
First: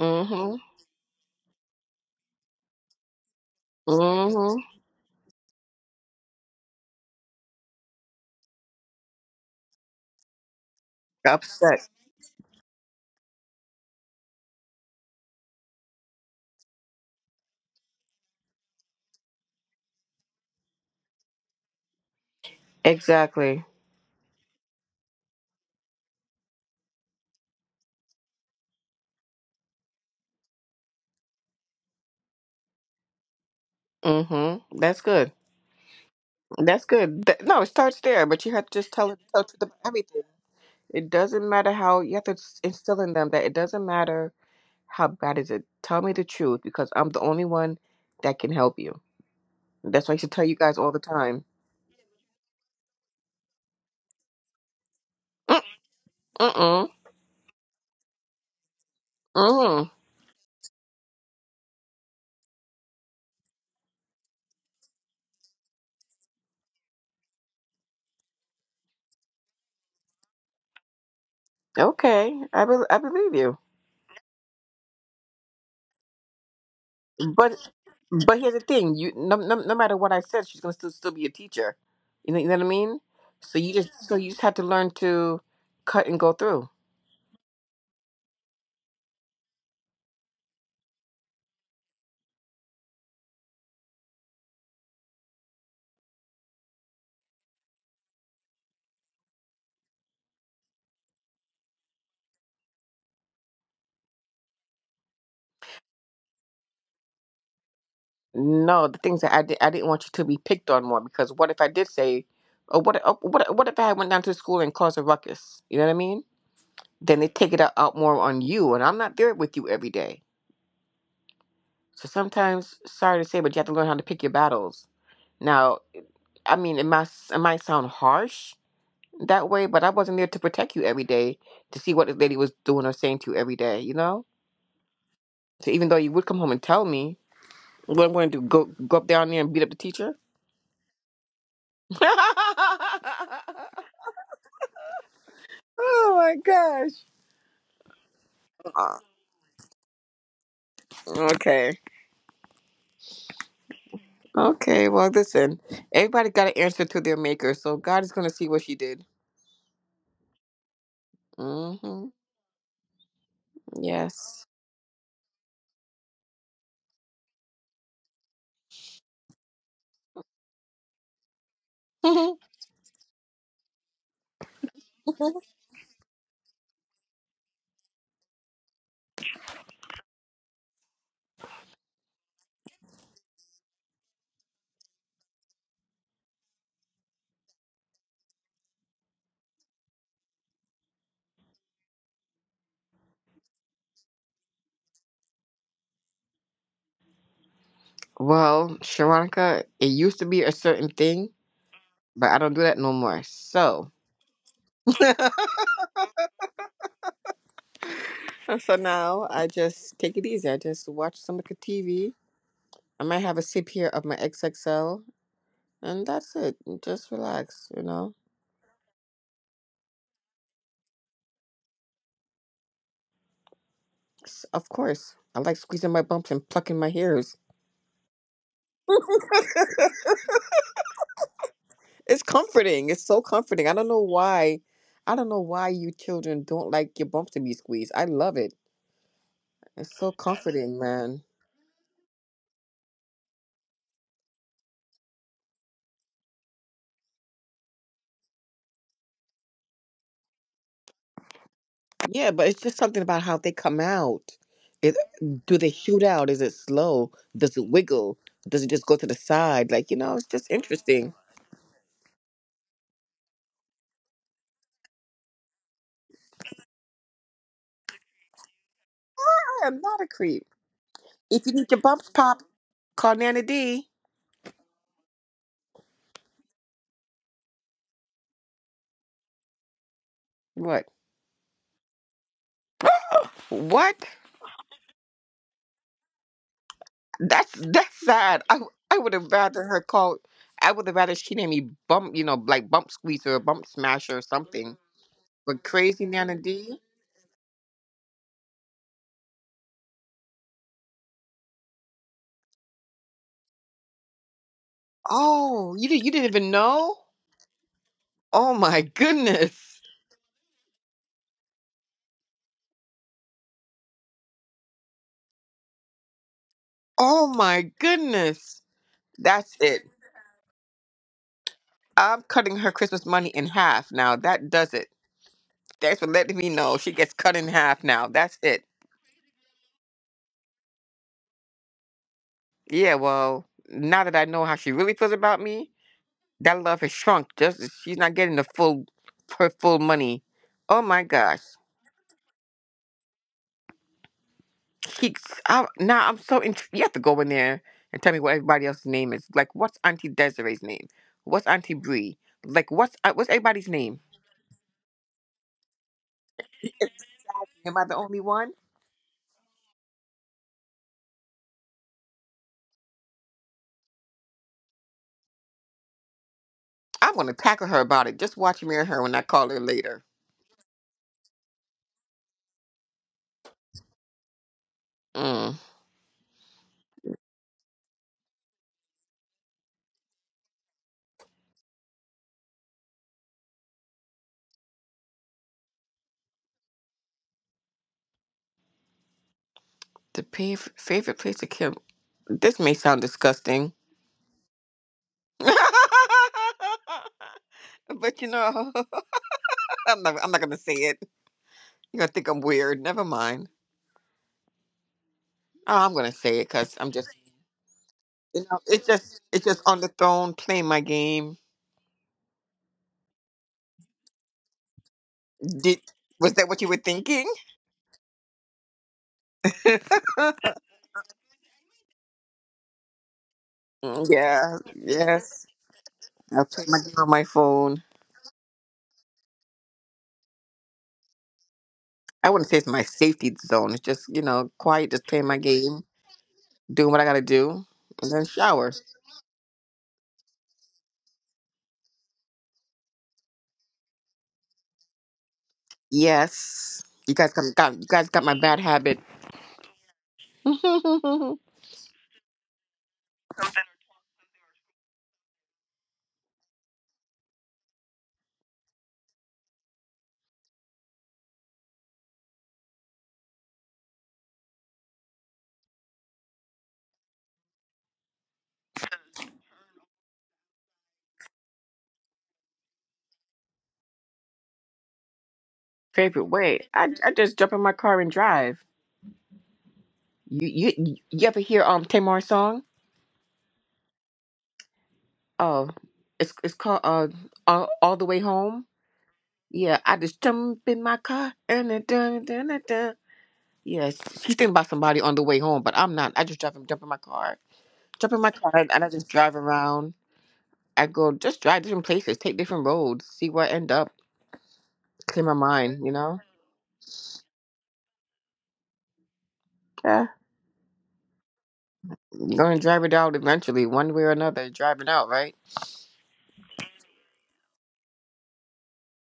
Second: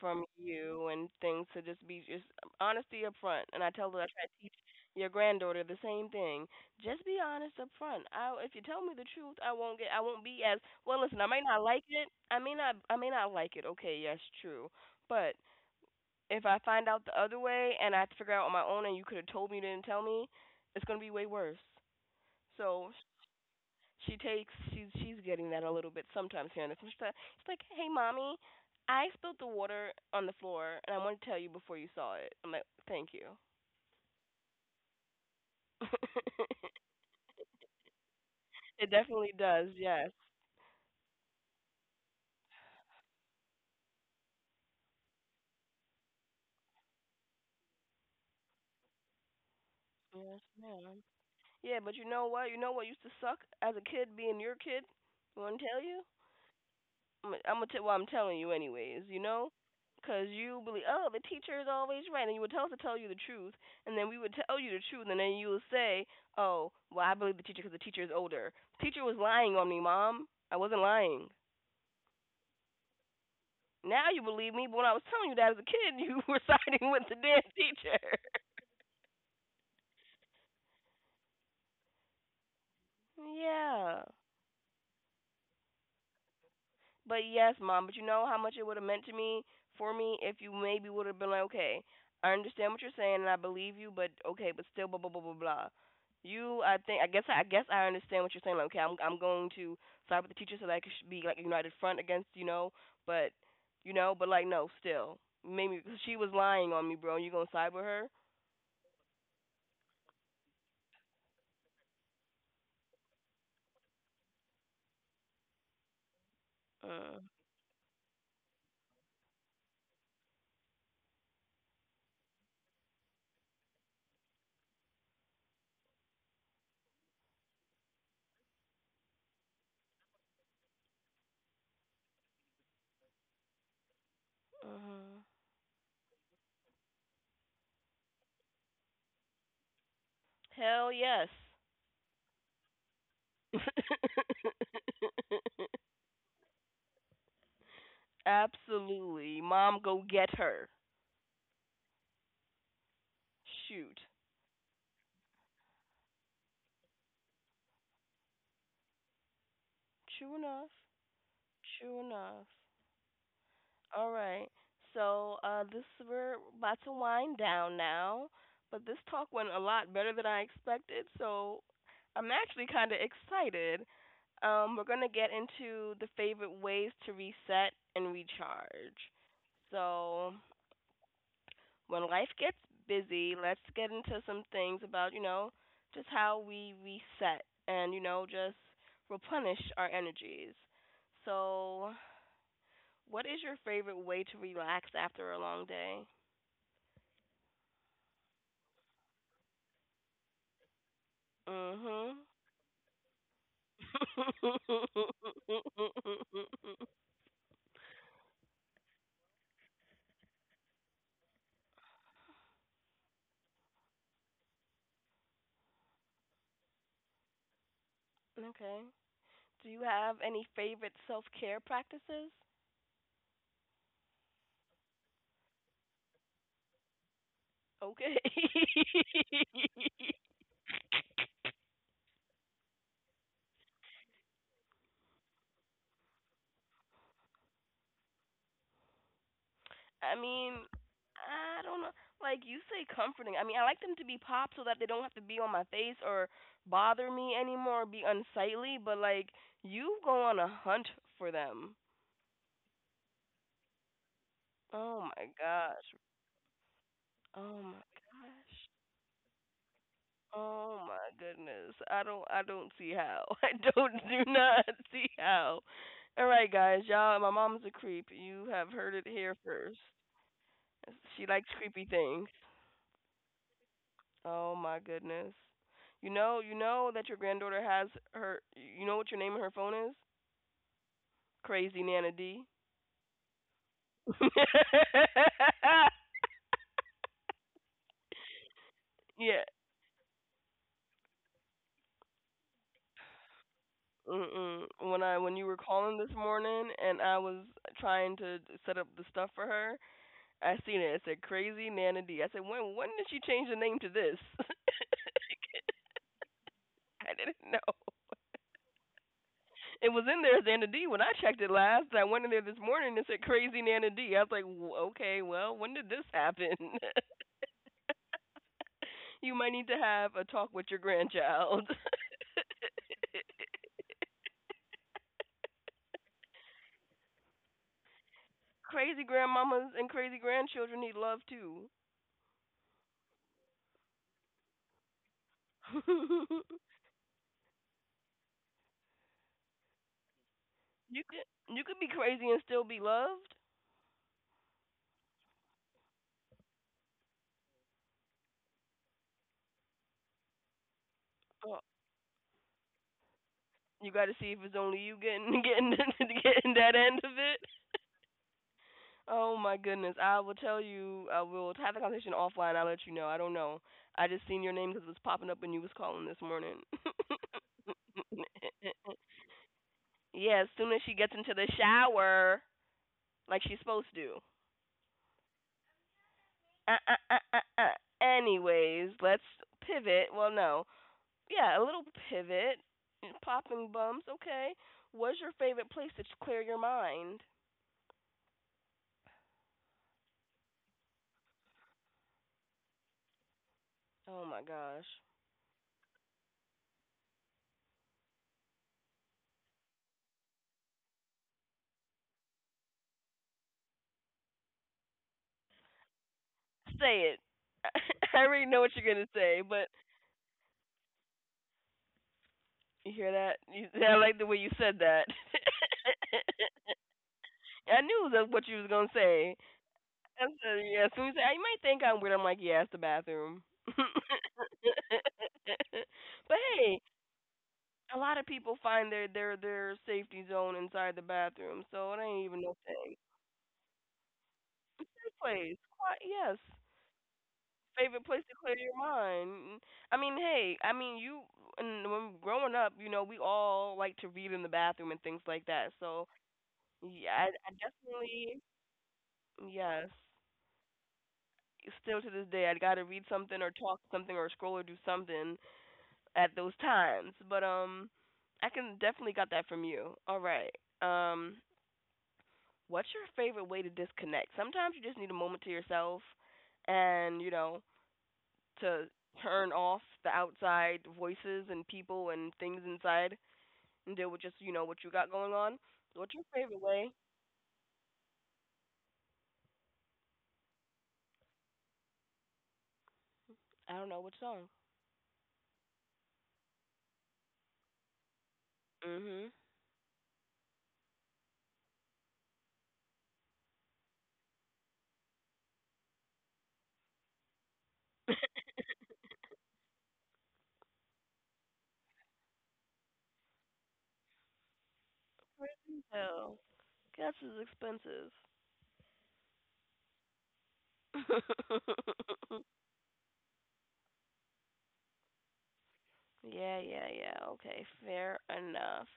A: from
B: hmm.
A: you and things to just be just honesty up front. And I tell her I try
B: Mm
A: to teach
B: hmm.
A: your granddaughter the same thing. Just be honest up front. I if you tell me the truth, I won't be as well listen, I may not like
B: Upset.
A: it. I may not like it. Okay, yes, true. But if I find out the other way and I have to figure out on my own and you could have told me you didn't tell me, it's gonna be way worse. So
B: Exactly.
A: she takes she's getting that a little bit sometimes here and there. She's like, "Hey, mommy, I spilled the water on the floor, and I want to tell you before you saw it." I'm like, "Thank you."
B: Mm hmm. That's good. That's good. No, it starts there, but you have to just
A: it
B: tell them
A: definitely
B: tell truth
A: does.
B: about
A: Yes.
B: everything. It doesn't matter how you have to instill in them that it doesn't matter how bad is it. Tell me the truth because I'm the only one that can help you. That's why I should tell
A: Yes,
B: you guys all the
A: ma'am.
B: time.
A: Yeah, but you know what? You know what used to suck as a kid being your kid. You
B: Mm
A: want to tell you?
B: mm
A: I'm gonna tell well, I'm telling you anyways, you know?
B: mm.
A: 'Cause you believe, oh, the teacher is always right, and you would tell us to tell you the truth, and then we would tell you the truth, and then you would say, oh, well, I believe the teacher because the teacher is older. The teacher was lying on me, mom. I wasn't lying.
B: Okay, I believe you.
A: Now you believe me, but when I was telling you that as a kid, you were siding with the damn
B: But
A: teacher.
B: but here's the thing: you no, no no matter what I said, she's gonna still be a teacher. You know what I mean? So you just
A: yeah.
B: so you just have to learn to cut and go through.
A: But yes, mom, but you know how much it would have meant to me for me if you maybe would have been like, okay, I understand what you're saying and I believe you, but okay, but still blah blah blah blah blah. You, I think, I guess I understand what you're saying. Like, okay, I'm going to side with the teacher so that I could be like a united front against, but, you know, but like, no, still, maybe she was lying on me, bro. You gonna side with her?
B: No, the things that I did, I didn't want you to be picked on more because what if I did say, what if I went down to school and caused a ruckus? You know what I mean? Then they
A: Uh,
B: take it out more on you, and I'm not there with you every day. So sometimes, sorry to say, but you have to learn how to pick your battles. Now, I mean, it might sound harsh that way, but I wasn't there to protect you every day to see what this lady was doing or saying to you every day. You know?
A: uh,
B: So even though you would come home and tell me, what I'm going to do, go up down there and beat up the teacher?
A: hell yes.
B: Oh my gosh. Uh,
A: Absolutely, mom, go get her.
B: Okay.
A: Shoot.
B: Okay. Well, listen. Everybody got an answer to their maker, so God is going to see what she did.
A: True enough.
B: Hmm.
A: True enough. All
B: Yes.
A: right. So this we're about to wind down now, but this talk went a lot better than I expected. So
B: Well,
A: I'm actually kind of excited. We're gonna get into the favorite ways to reset and recharge. So when life gets busy, let's get into some things about, you know, just how we reset and, you know, just replenish our energies. So, what is your favorite way to relax after a long day?
B: Sharonica, it used to be a certain thing,
A: Mhm.
B: but I don't do that no more. So, so now I just take it easy. I just watch some of the TV. I might have a sip here of my XXL, and that's it. Just relax, you know.
A: okay. Do you have any favorite self-care practices?
B: Of course, I like squeezing my bumps and plucking my hairs.
A: Okay.
B: It's comforting. It's so comforting. I don't know why. I don't know why you children don't like your bumps to be squeezed. I love it. It's so
A: I mean,
B: comforting, man.
A: I don't know. Like you say, comforting. I mean, I like them to be pop so that they don't have to be on my face or bother me anymore or be unsightly. But like, you go on a hunt for them.
B: Yeah, but it's just something about how they come out. It,
A: Oh my
B: do they shoot
A: gosh.
B: out? Is it slow? Does it
A: Oh my
B: wiggle? Does it
A: gosh.
B: just go to the side? Like, you know, it's just
A: Oh
B: interesting.
A: my goodness. I don't. I don't see how. I don't. Do not see how. All right, guys. Y'all. My mom's a creep. You have heard it here
B: I am
A: first.
B: not a creep.
A: She
B: If you
A: likes
B: need your
A: creepy
B: bumps
A: things.
B: pop, call Nana D.
A: Oh my goodness. You know that your granddaughter has her. You know what your name on her phone is?
B: What?
A: Crazy Nana D.
B: What? That's sad. I would have
A: yeah.
B: rather her call. I would have rather she named me bump, you know, like bump squeezer or bump smasher or something.
A: Mm-mm. When you
B: But
A: were
B: crazy
A: calling this
B: Nana D.
A: morning and I was trying to set up the stuff for her, I seen it. It said Crazy Nana D. I said, when did she change the name to this?
B: Oh, you didn't even know?
A: I didn't know.
B: Oh my goodness.
A: It was in there as Nana D when I checked it last. I went in there this morning and it said Crazy Nana D. I was like, Okay, well, when did this happen?"
B: Oh my goodness.
A: You
B: That's
A: might need to
B: it.
A: have a talk with your grandchild.
B: I'm cutting her Christmas money in half now. That does it. Thanks for letting me know. She gets cut in half now. That's it.
A: Crazy grandmamas and crazy grandchildren need love too.
B: Yeah, well, now that I know how she really feels about me,
A: you
B: that love has shrunk. Just she's not getting the full her full money. Oh my
A: could
B: gosh.
A: you could be crazy and still be loved.
B: She, I, now I'm so intrigued. You have to go in there and tell me what everybody else's name is. Like, what's Auntie Desiree's name? What's
A: But
B: Auntie Bree? Like, what's everybody's
A: you
B: name?
A: got to see if it's only you getting getting getting that end of it.
B: Am I the only one?
A: Oh my goodness! I will tell you. I will have the conversation offline. I'll let you know. I don't know. I just seen your name because it was popping up when you was calling this morning.
B: I want to tackle her about it. Just watch me and her when I call her later.
A: Yeah, as soon as she gets into the shower, like she's supposed to.
B: Mm.
A: uh, uh, uh, uh, uh. Anyways, let's pivot. Well, no. Yeah, a little pivot. Popping bumps, okay. What's your favorite place to clear your mind?
B: Favorite place to kill. This may sound disgusting,
A: Oh my gosh.
B: but you know, I'm not. I'm not gonna say it. You're gonna think I'm weird. Never mind. Oh, I'm gonna say it because I'm just,
A: Say it. I
B: you
A: already
B: know,
A: know what
B: it's
A: you're going
B: just,
A: to
B: it's
A: say,
B: just
A: but
B: on the throne playing my game.
A: you hear that? You, I like the way you said that.
B: Did was that what you were thinking?
A: I knew that's what you was going to say. I said, yeah, as soon as you say, you might think I'm weird. I'm like, yeah, it's the bathroom. But
B: Yeah. Yes. I play my
A: hey,
B: game on my phone.
A: a lot of people find their safety zone inside the bathroom, so it
B: I
A: ain't
B: wouldn't
A: even
B: say
A: no
B: it's my
A: thing.
B: safety zone. It's just, you know, quiet, just
A: Good
B: playing my
A: place,
B: game,
A: quiet, yes.
B: doing what I gotta do, and
A: Favorite
B: then
A: place to clear
B: shower.
A: your mind. I mean, hey, I mean you. And when growing up, you know, we all like to read in the bathroom and things like that. So
B: Yes. You
A: yeah,
B: guys
A: I, I
B: got you guys got my
A: definitely
B: bad habit.
A: yes. Still to this day, I got to read something or talk something or scroll or do something at those times. But I can definitely got that from you. All right. Um, what's your favorite way to disconnect? Sometimes you just need a moment to yourself and, you know, to turn off the outside voices and people and things inside and deal with just, you know, what you got going on. So what's
B: Favorite
A: your
B: way.
A: favorite
B: I
A: way?
B: I just jump in my car and drive. You ever hear Tamar's song?
A: I don't know, what song?
B: Oh, it's called all the way home.
A: Mhm.
B: Yeah, I just jump in my car and then dun, dun, dun, dun. Yes, she's thinking about somebody on the way home, but I'm not. I just drive and jump in my car, jump in my car, and I just drive around. I go just drive different places, take different roads, see where I end up, clear my mind. You know?
A: Oh, gas is expensive.
B: Yeah, you're gonna drive it out eventually, one way or another. Driving out, right?
A: Yeah, yeah, yeah. Okay, fair enough.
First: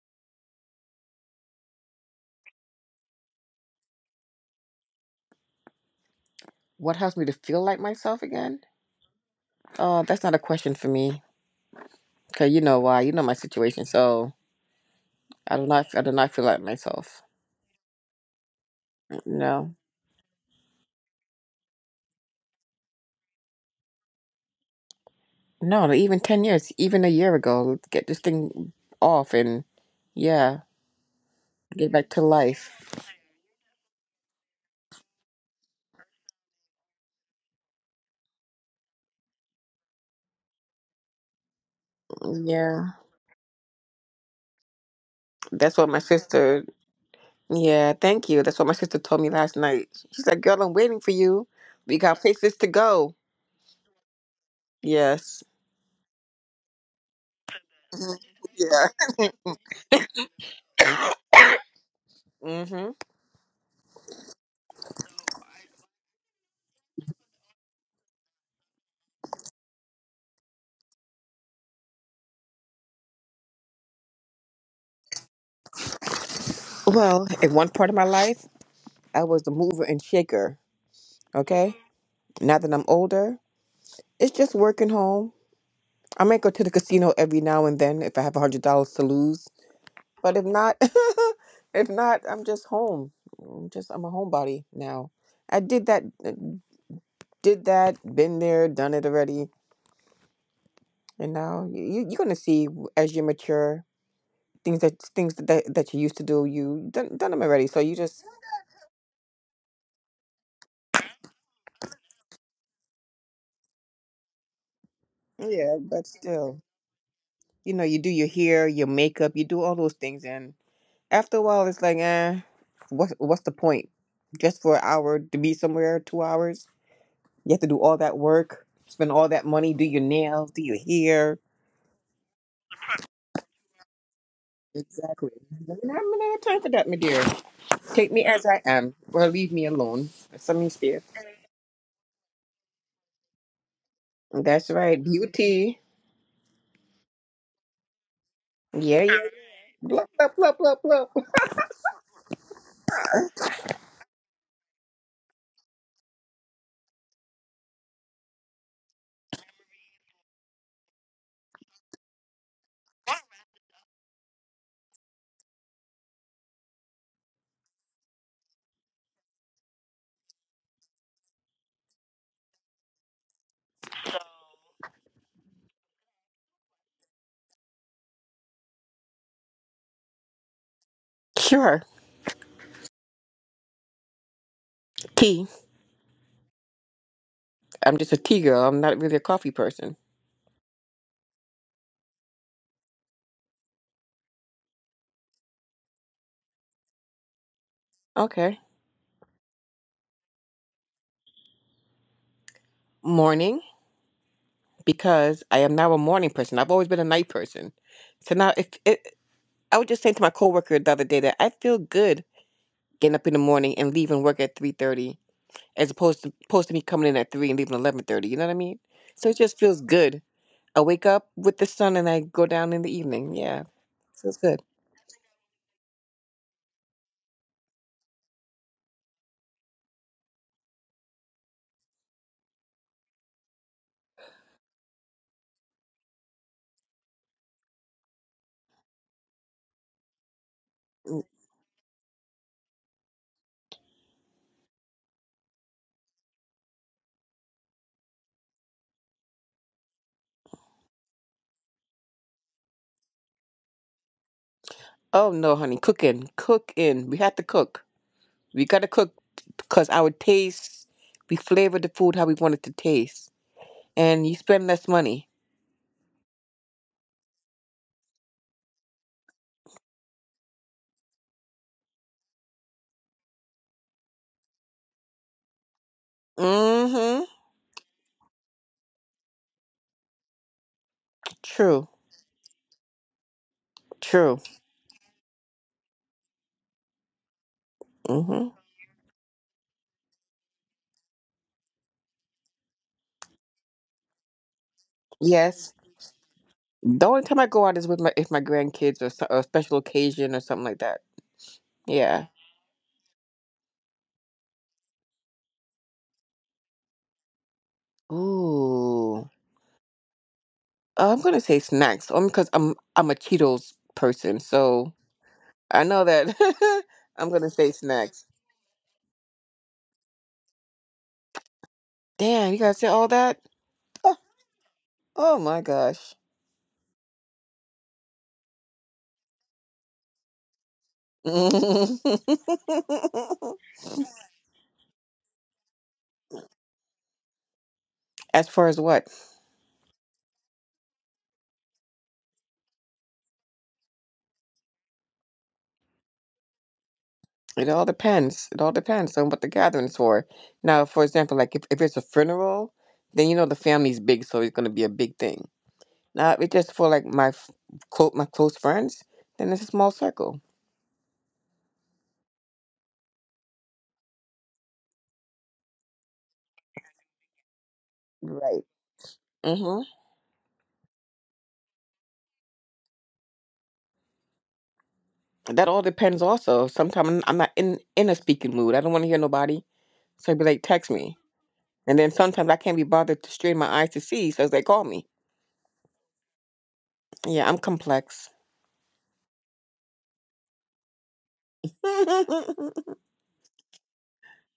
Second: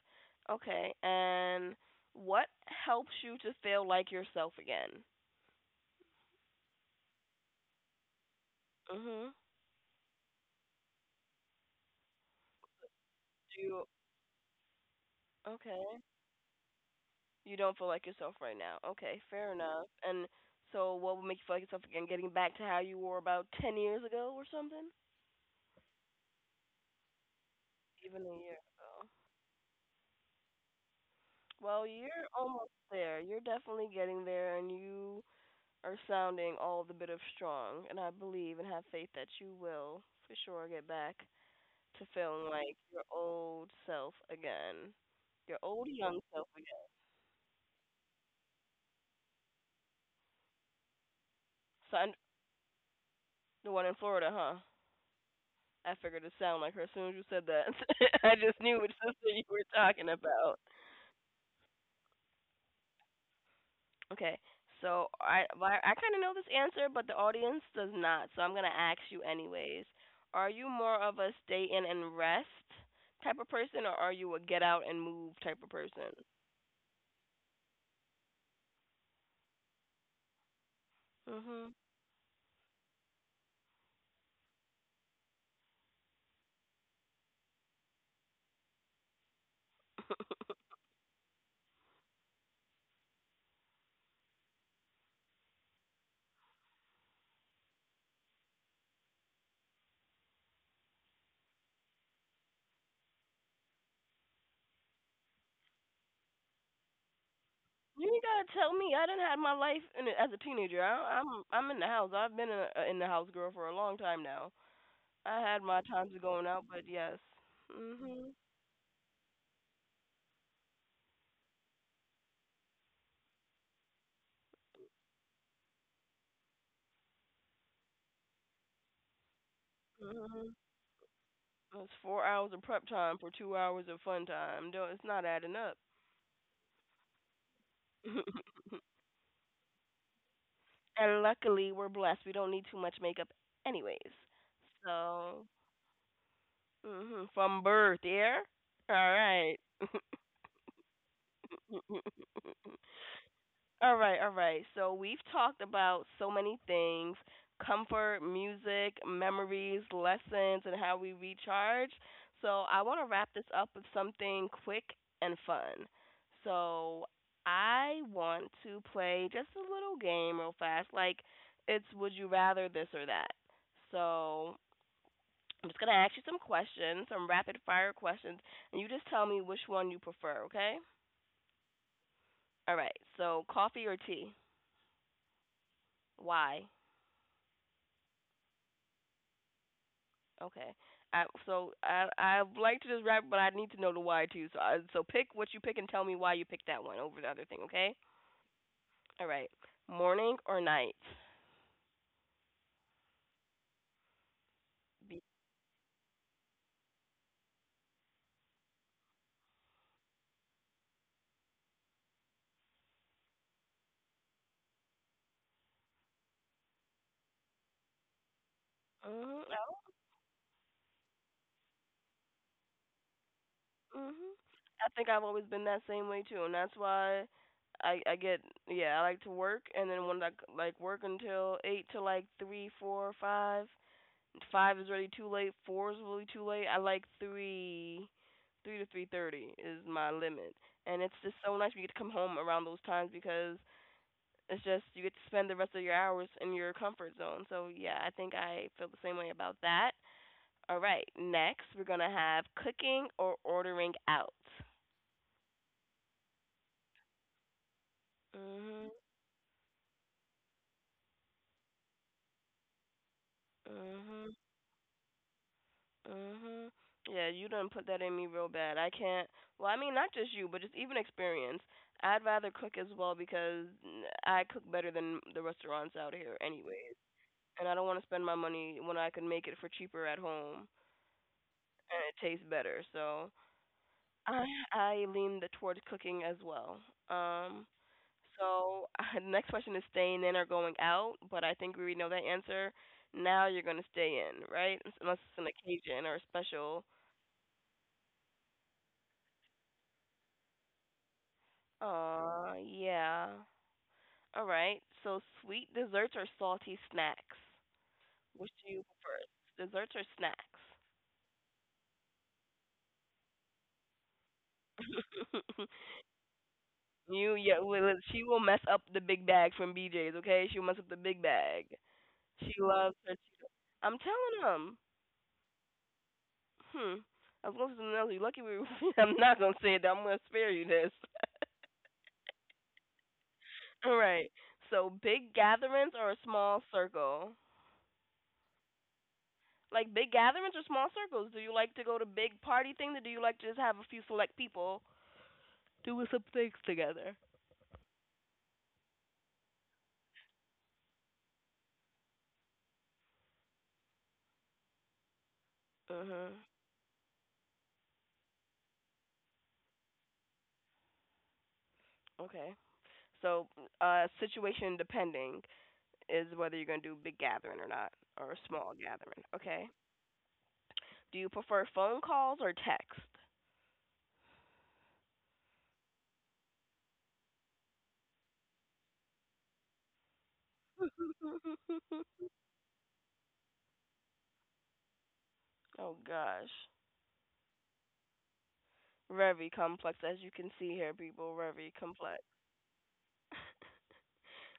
A: Okay, and what helps you to feel like yourself again?
B: What helps me to feel like myself again?
A: Mhm.
B: That's not a question for me, cause you know why. You know my
A: Do
B: situation,
A: you,
B: so. I
A: okay.
B: do not feel like myself.
A: You don't feel like yourself right now. Okay, fair
B: No.
A: enough. And so, what would make you feel like yourself again? Getting back to how you were about 10 years ago or something?
B: No, even 10 years, even a year ago, let's get this
A: Even a year
B: thing
A: ago.
B: off and yeah,
A: Well,
B: get back to
A: you're almost
B: life.
A: there. You're definitely getting there, and you are sounding all the bit of strong. And I believe and have faith that you will for sure get back to feeling like
B: Yeah.
A: your old self again. Your
B: That's
A: old
B: what my
A: young self
B: sister
A: again.
B: Yeah, thank you. That's what my sister told me last night. She's like, Girl, I'm waiting for you. We
A: So,
B: got places to go.
A: the one in Florida, huh?
B: Yes.
A: I figured it sounded like her as soon as you said that.
B: Mhm.
A: I just knew which sister you were talking about.
B: Yeah. Hmm.
A: Okay, so I well, I kind of know this answer, but the audience does not. So I'm gonna ask you anyways. Are you more of a stay in and rest type of person, or are you a get out and move type of person?
B: Well, in one part of my life, I was the mover and shaker. Okay.
A: Mhm.
B: Now that I'm older, it's just working home. I might go to the casino every now and then if I have $100 to lose. But if not, if not, I'm just home. I'm a homebody now. I did that, been there, done it already, and now you're gonna see as you mature things that that you used to do you done them already. So you
A: You ain't
B: just
A: gotta tell me. I done had my life in as a teenager. I'm in the house. I've been in the house girl for a long time now. I had
B: yeah,
A: my
B: but
A: times of going out,
B: still,
A: but yes.
B: you know, you do
A: Mhm.
B: your hair, your makeup, you do all those things, and after a while, it's like, eh, what's the point? Just for an hour to be somewhere, 2 hours. You have to do all that work, spend all that money, do your
A: Mhm.
B: nails, do your hair.
A: It's 4 hours of prep time for 2 hours of fun time. Don't, it's not
B: Exactly.
A: adding up.
B: I'm not gonna have time for that, my dear. Take me as I am, or leave me alone. That's what means there.
A: And luckily, we're blessed. We don't need too much makeup, anyways.
B: That's right.
A: So,
B: Beauty.
A: from birth, yeah? All
B: Yeah, yeah.
A: right.
B: Blah, blah, blah, blah, blah.
A: All right, all right. So we've talked about so many things: comfort, music, memories, lessons, and how we recharge. So I want to wrap this up with something quick and fun. So I want to play just a little game real fast. Like, it's would you rather this or that? So I'm just going to ask you some questions, some rapid fire questions, and you just tell me which one you prefer, okay?
B: Sure.
A: All right. So coffee or tea?
B: Tea.
A: Why?
B: I'm just a tea girl. I'm not really a coffee person.
A: Okay. So I'd like to just wrap, but I need to know the why too. So pick what you pick and tell me why you picked that one over the other thing. Okay.
B: Okay.
A: All right. Morning or night?
B: Morning,
A: Be-
B: because I am now a morning person. I've always been a night person. So now, if it, I was just saying to my coworker the other day that I feel good getting up in the morning and leaving work at 3:30, as opposed to me coming in at 3 and leaving 11:30. You know what I mean? So it just
A: mhm.
B: feels good. I wake up with the sun and I go down in the evening. Yeah,
A: Mhm.
B: feels good.
A: I think I've always been that same way too, and that's why I get, yeah, I like to work, and then when like work until eight to like three, four, five. Five is already too late. Four is really too late. I like three. 3 to 3:30 is my limit, and it's
B: Mm.
A: just so nice when you get to come home around those times because it's just you get to spend the rest of your hours in your comfort zone. So yeah, I think I feel the same way about that. All right, next we're gonna have cooking or ordering out.
B: Oh no, honey, cooking, cooking. We had to cook. We gotta
A: Mhm.
B: cook because our taste. We flavor the food how we want it to taste, and
A: Mhm.
B: you spend less money.
A: Mhm. Yeah, you done put that in me real bad. I can't. Well, I mean, not just you, but just even experience. I'd rather cook as well because I cook better than the restaurants out here, anyways.
B: Mm-hmm.
A: And I don't want to spend my money when I can make it for cheaper at home
B: True.
A: and it tastes better. So
B: True.
A: I I lean towards cooking as well. Um.
B: Mm-hmm.
A: So the next question is staying in or going out, but I think we already know that answer. Now you're gonna stay in, right? Unless it's an
B: Yes.
A: occasion or a special.
B: The only time I go out is with my if my grandkids or, or a special occasion or something like that. Yeah.
A: Yeah. All right. So sweet desserts or salty snacks? Which do you prefer?
B: Ooh.
A: Desserts or snacks?
B: I'm gonna say snacks, only because I'm a Cheetos person, so I know that. I'm
A: you
B: gonna
A: yeah,
B: say
A: well, she
B: snacks.
A: will mess up the big bag from BJ's, okay? She'll mess up the big bag. She
B: Damn, you gotta say
A: loves
B: all
A: her
B: that?
A: Cheeto. I'm
B: Oh,
A: telling them.
B: oh my gosh.
A: Hmm. I was going to say something else. You're lucky we I'm not going to say it. I'm going to spare you this. All right. So big gatherings or a small circle?
B: As far as what?
A: Like big gatherings or small circles? Do you like to go to big party things or do you like to just have a few select people doing some things together?
B: It all depends. It all depends on what the gathering's for. Now, for example, if it's a funeral, then you know the family's big, so it's gonna be a big thing. Now,
A: Mhm.
B: if it's just for like my quote my close friends, then it's a small circle.
A: Okay. So, situation depending is whether you're going to do big gathering or not or a
B: Right.
A: small gathering. Okay.
B: Hmm.
A: Do you prefer phone calls or text?
B: That all depends also. Sometimes I'm not in a speaking mood. I don't want to hear nobody. So I be like, text me. And then sometimes I can't be bothered to strain my eyes to see, so they call me.
A: Oh gosh.
B: Yeah, I'm complex.
A: Very complex as you can see here, people. Very complex.
B: It's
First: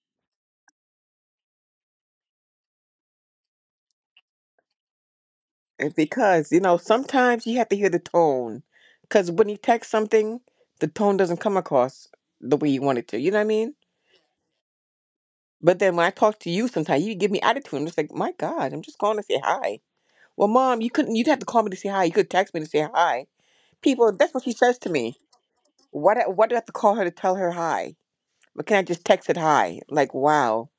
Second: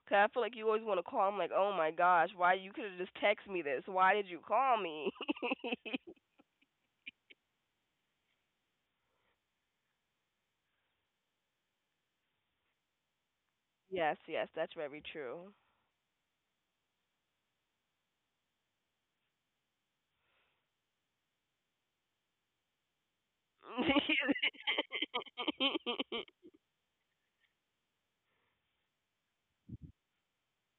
A: 'Cause I feel like you always want to call. I'm like, oh my gosh, why you could have just text me this? Why did you call me?
B: because, you know, sometimes you have to hear the tone. Because when you text something, the tone doesn't come across the way you want it to. You know what I mean?
A: Yes, yes, that's very true.
B: But then when I talk to you sometimes, you give me attitude. I'm just like, my God, I'm just calling to say hi. Well, mom, you couldn't, you'd have to call me to say hi. You could text me to say hi. People, that's what she says to me. What do I have to call her to tell her hi? But can I just text it hi? Like wow,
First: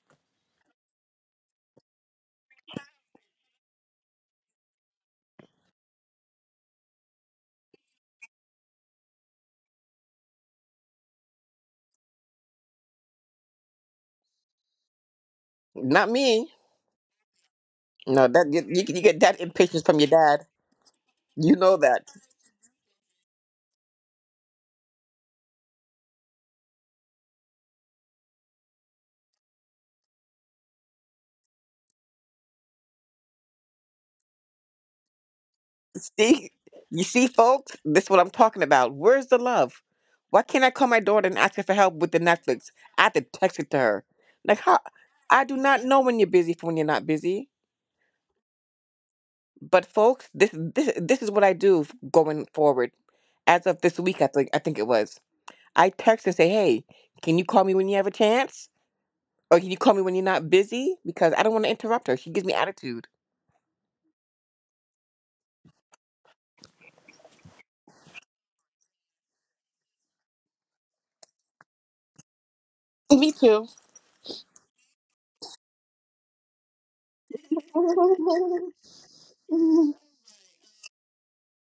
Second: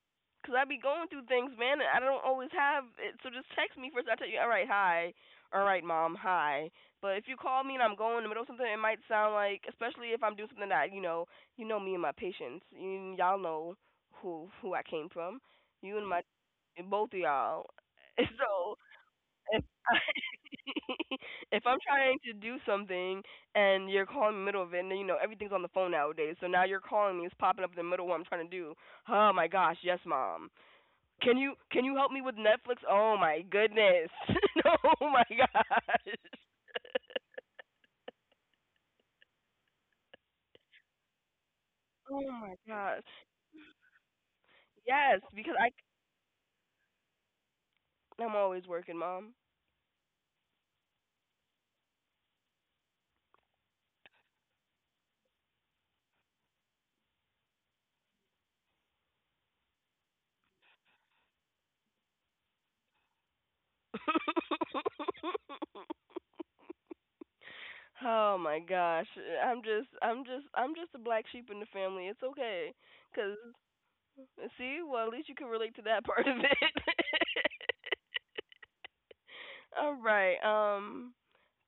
A: 'Cause I be going through things, man, and I don't always have it. So just text me first. I tell you, all right, hi, all right, mom, hi. But if you call me and I'm going in the middle of something, it might sound like, especially if I'm doing something that you know me and my patients, y'all know who I came from, you and
B: not
A: my
B: me.
A: both of y'all.
B: No, that you,
A: So
B: you get that
A: if
B: impatience from
A: I
B: your dad. You
A: if
B: know
A: I'm
B: that.
A: trying to do something and you're calling me in the middle of it, and then you know everything's on the phone nowadays, so now you're calling me, it's popping up in the middle of what I'm trying to do. Oh my gosh, yes, mom. Can you help me with Netflix? Oh my goodness. Oh my gosh.
B: See, you see, folks, this is what I'm talking about. Where's the love? Why can't I call my daughter and ask her for help with the
A: Oh my
B: Netflix? I
A: gosh.
B: have to text it to her. Like how?
A: Yes,
B: I
A: because
B: do
A: I
B: not know when you're busy from when you're not busy.
A: I'm always working, mom.
B: But folks, this is what I do going forward. As of this week, I think it was. I text and say, hey, can you call me when you have a chance? Or can you call me when you're not busy? Because I don't want to interrupt her. She gives me attitude.
A: Oh my gosh. I'm just a black sheep in the family. It's okay,
B: Me
A: 'cause
B: too.
A: see, well, at least you can relate to that part of it.
B: I
A: All right.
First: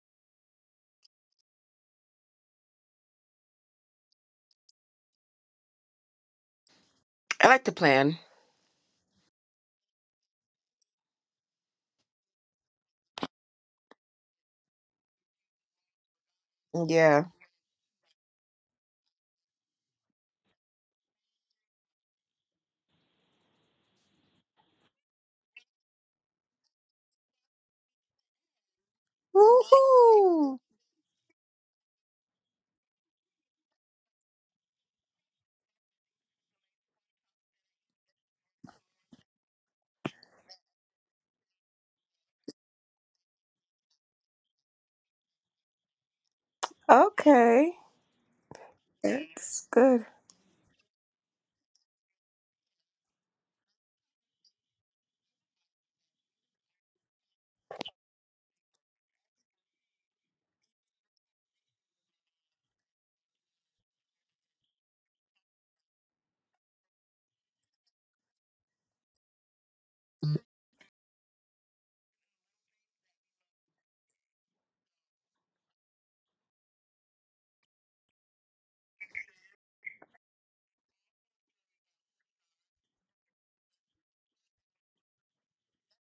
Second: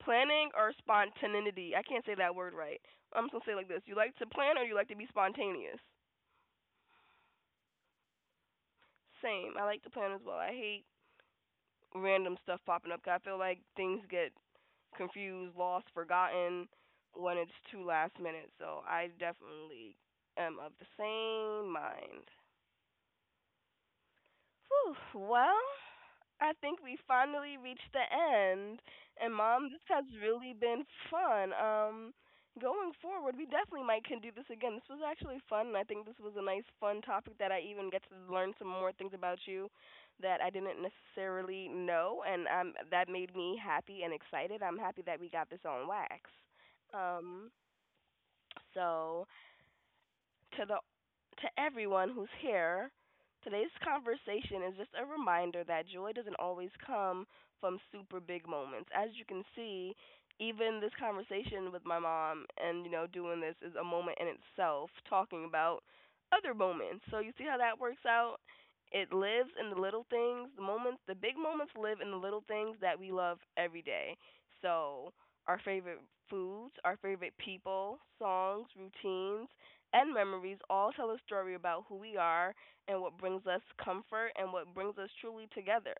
A: Planning or spontaneity. I can't say that word right. I'm just gonna say it like this: you like to plan or you like to be spontaneous?
B: like to plan.
A: Same. I like to plan as well. I hate random stuff popping up. 'Cause I feel like things get confused, lost, forgotten
B: Yeah.
A: when it's too last minute. So I definitely am of the same mind. Whew, well, I think we finally reached the end. And mom, this has really
B: Woohoo!
A: been fun. Going forward, we definitely might can do this again. This was actually fun, and I think this was a nice, fun topic that I even get to learn some more things about you that I didn't necessarily know, and that made me happy and excited. I'm happy that we got this on wax. Um,
B: Okay.
A: so
B: That's good.
A: to the to everyone who's here. Today's conversation is just a reminder that joy doesn't always come from super big moments. As you can see, even this conversation with my mom and doing this is a moment in itself talking about other moments. So you see how that works out? It lives in the little things, the moments, the big moments live in the little things that we love every day. So, our favorite foods, our favorite people, songs, routines, and memories all tell a story about who we are and what brings us comfort and what brings us truly together.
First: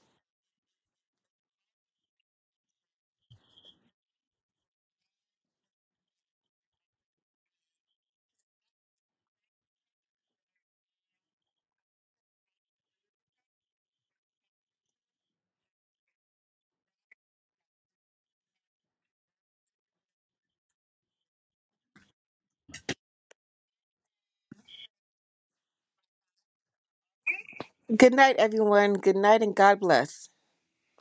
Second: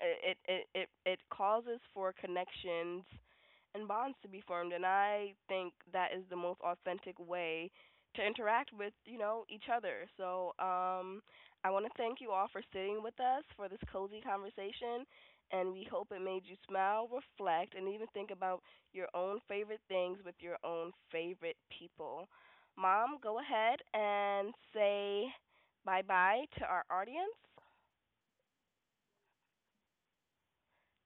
A: It causes for connections and bonds to be formed, and I think that is the most authentic way to interact with each other. So I want to thank you all for sitting with us for this cozy conversation, and we hope it made you smile, reflect, and even think about your own favorite things with your own favorite people. Mom, go ahead and say bye bye to our audience.
B: Good night, everyone. Good night and God bless.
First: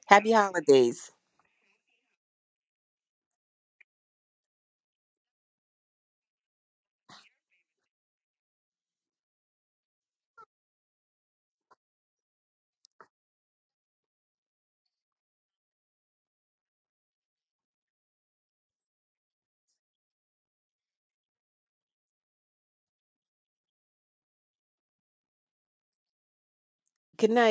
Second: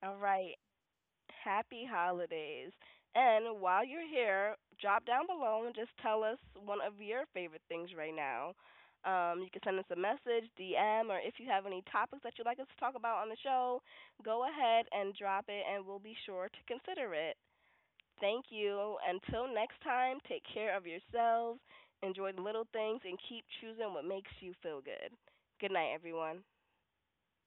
A: All
B: Happy
A: right.
B: holidays.
A: Happy holidays. And while you're here, drop down below and just tell us one of your favorite things right now. You can send us a message, DM, or if you have any topics that you'd like us to talk about on the show, go ahead and drop it and we'll be sure to consider it. Thank you. Until next time, take care of yourselves, enjoy the little things, and keep choosing what makes you feel good. Good night, everyone.
B: Good night.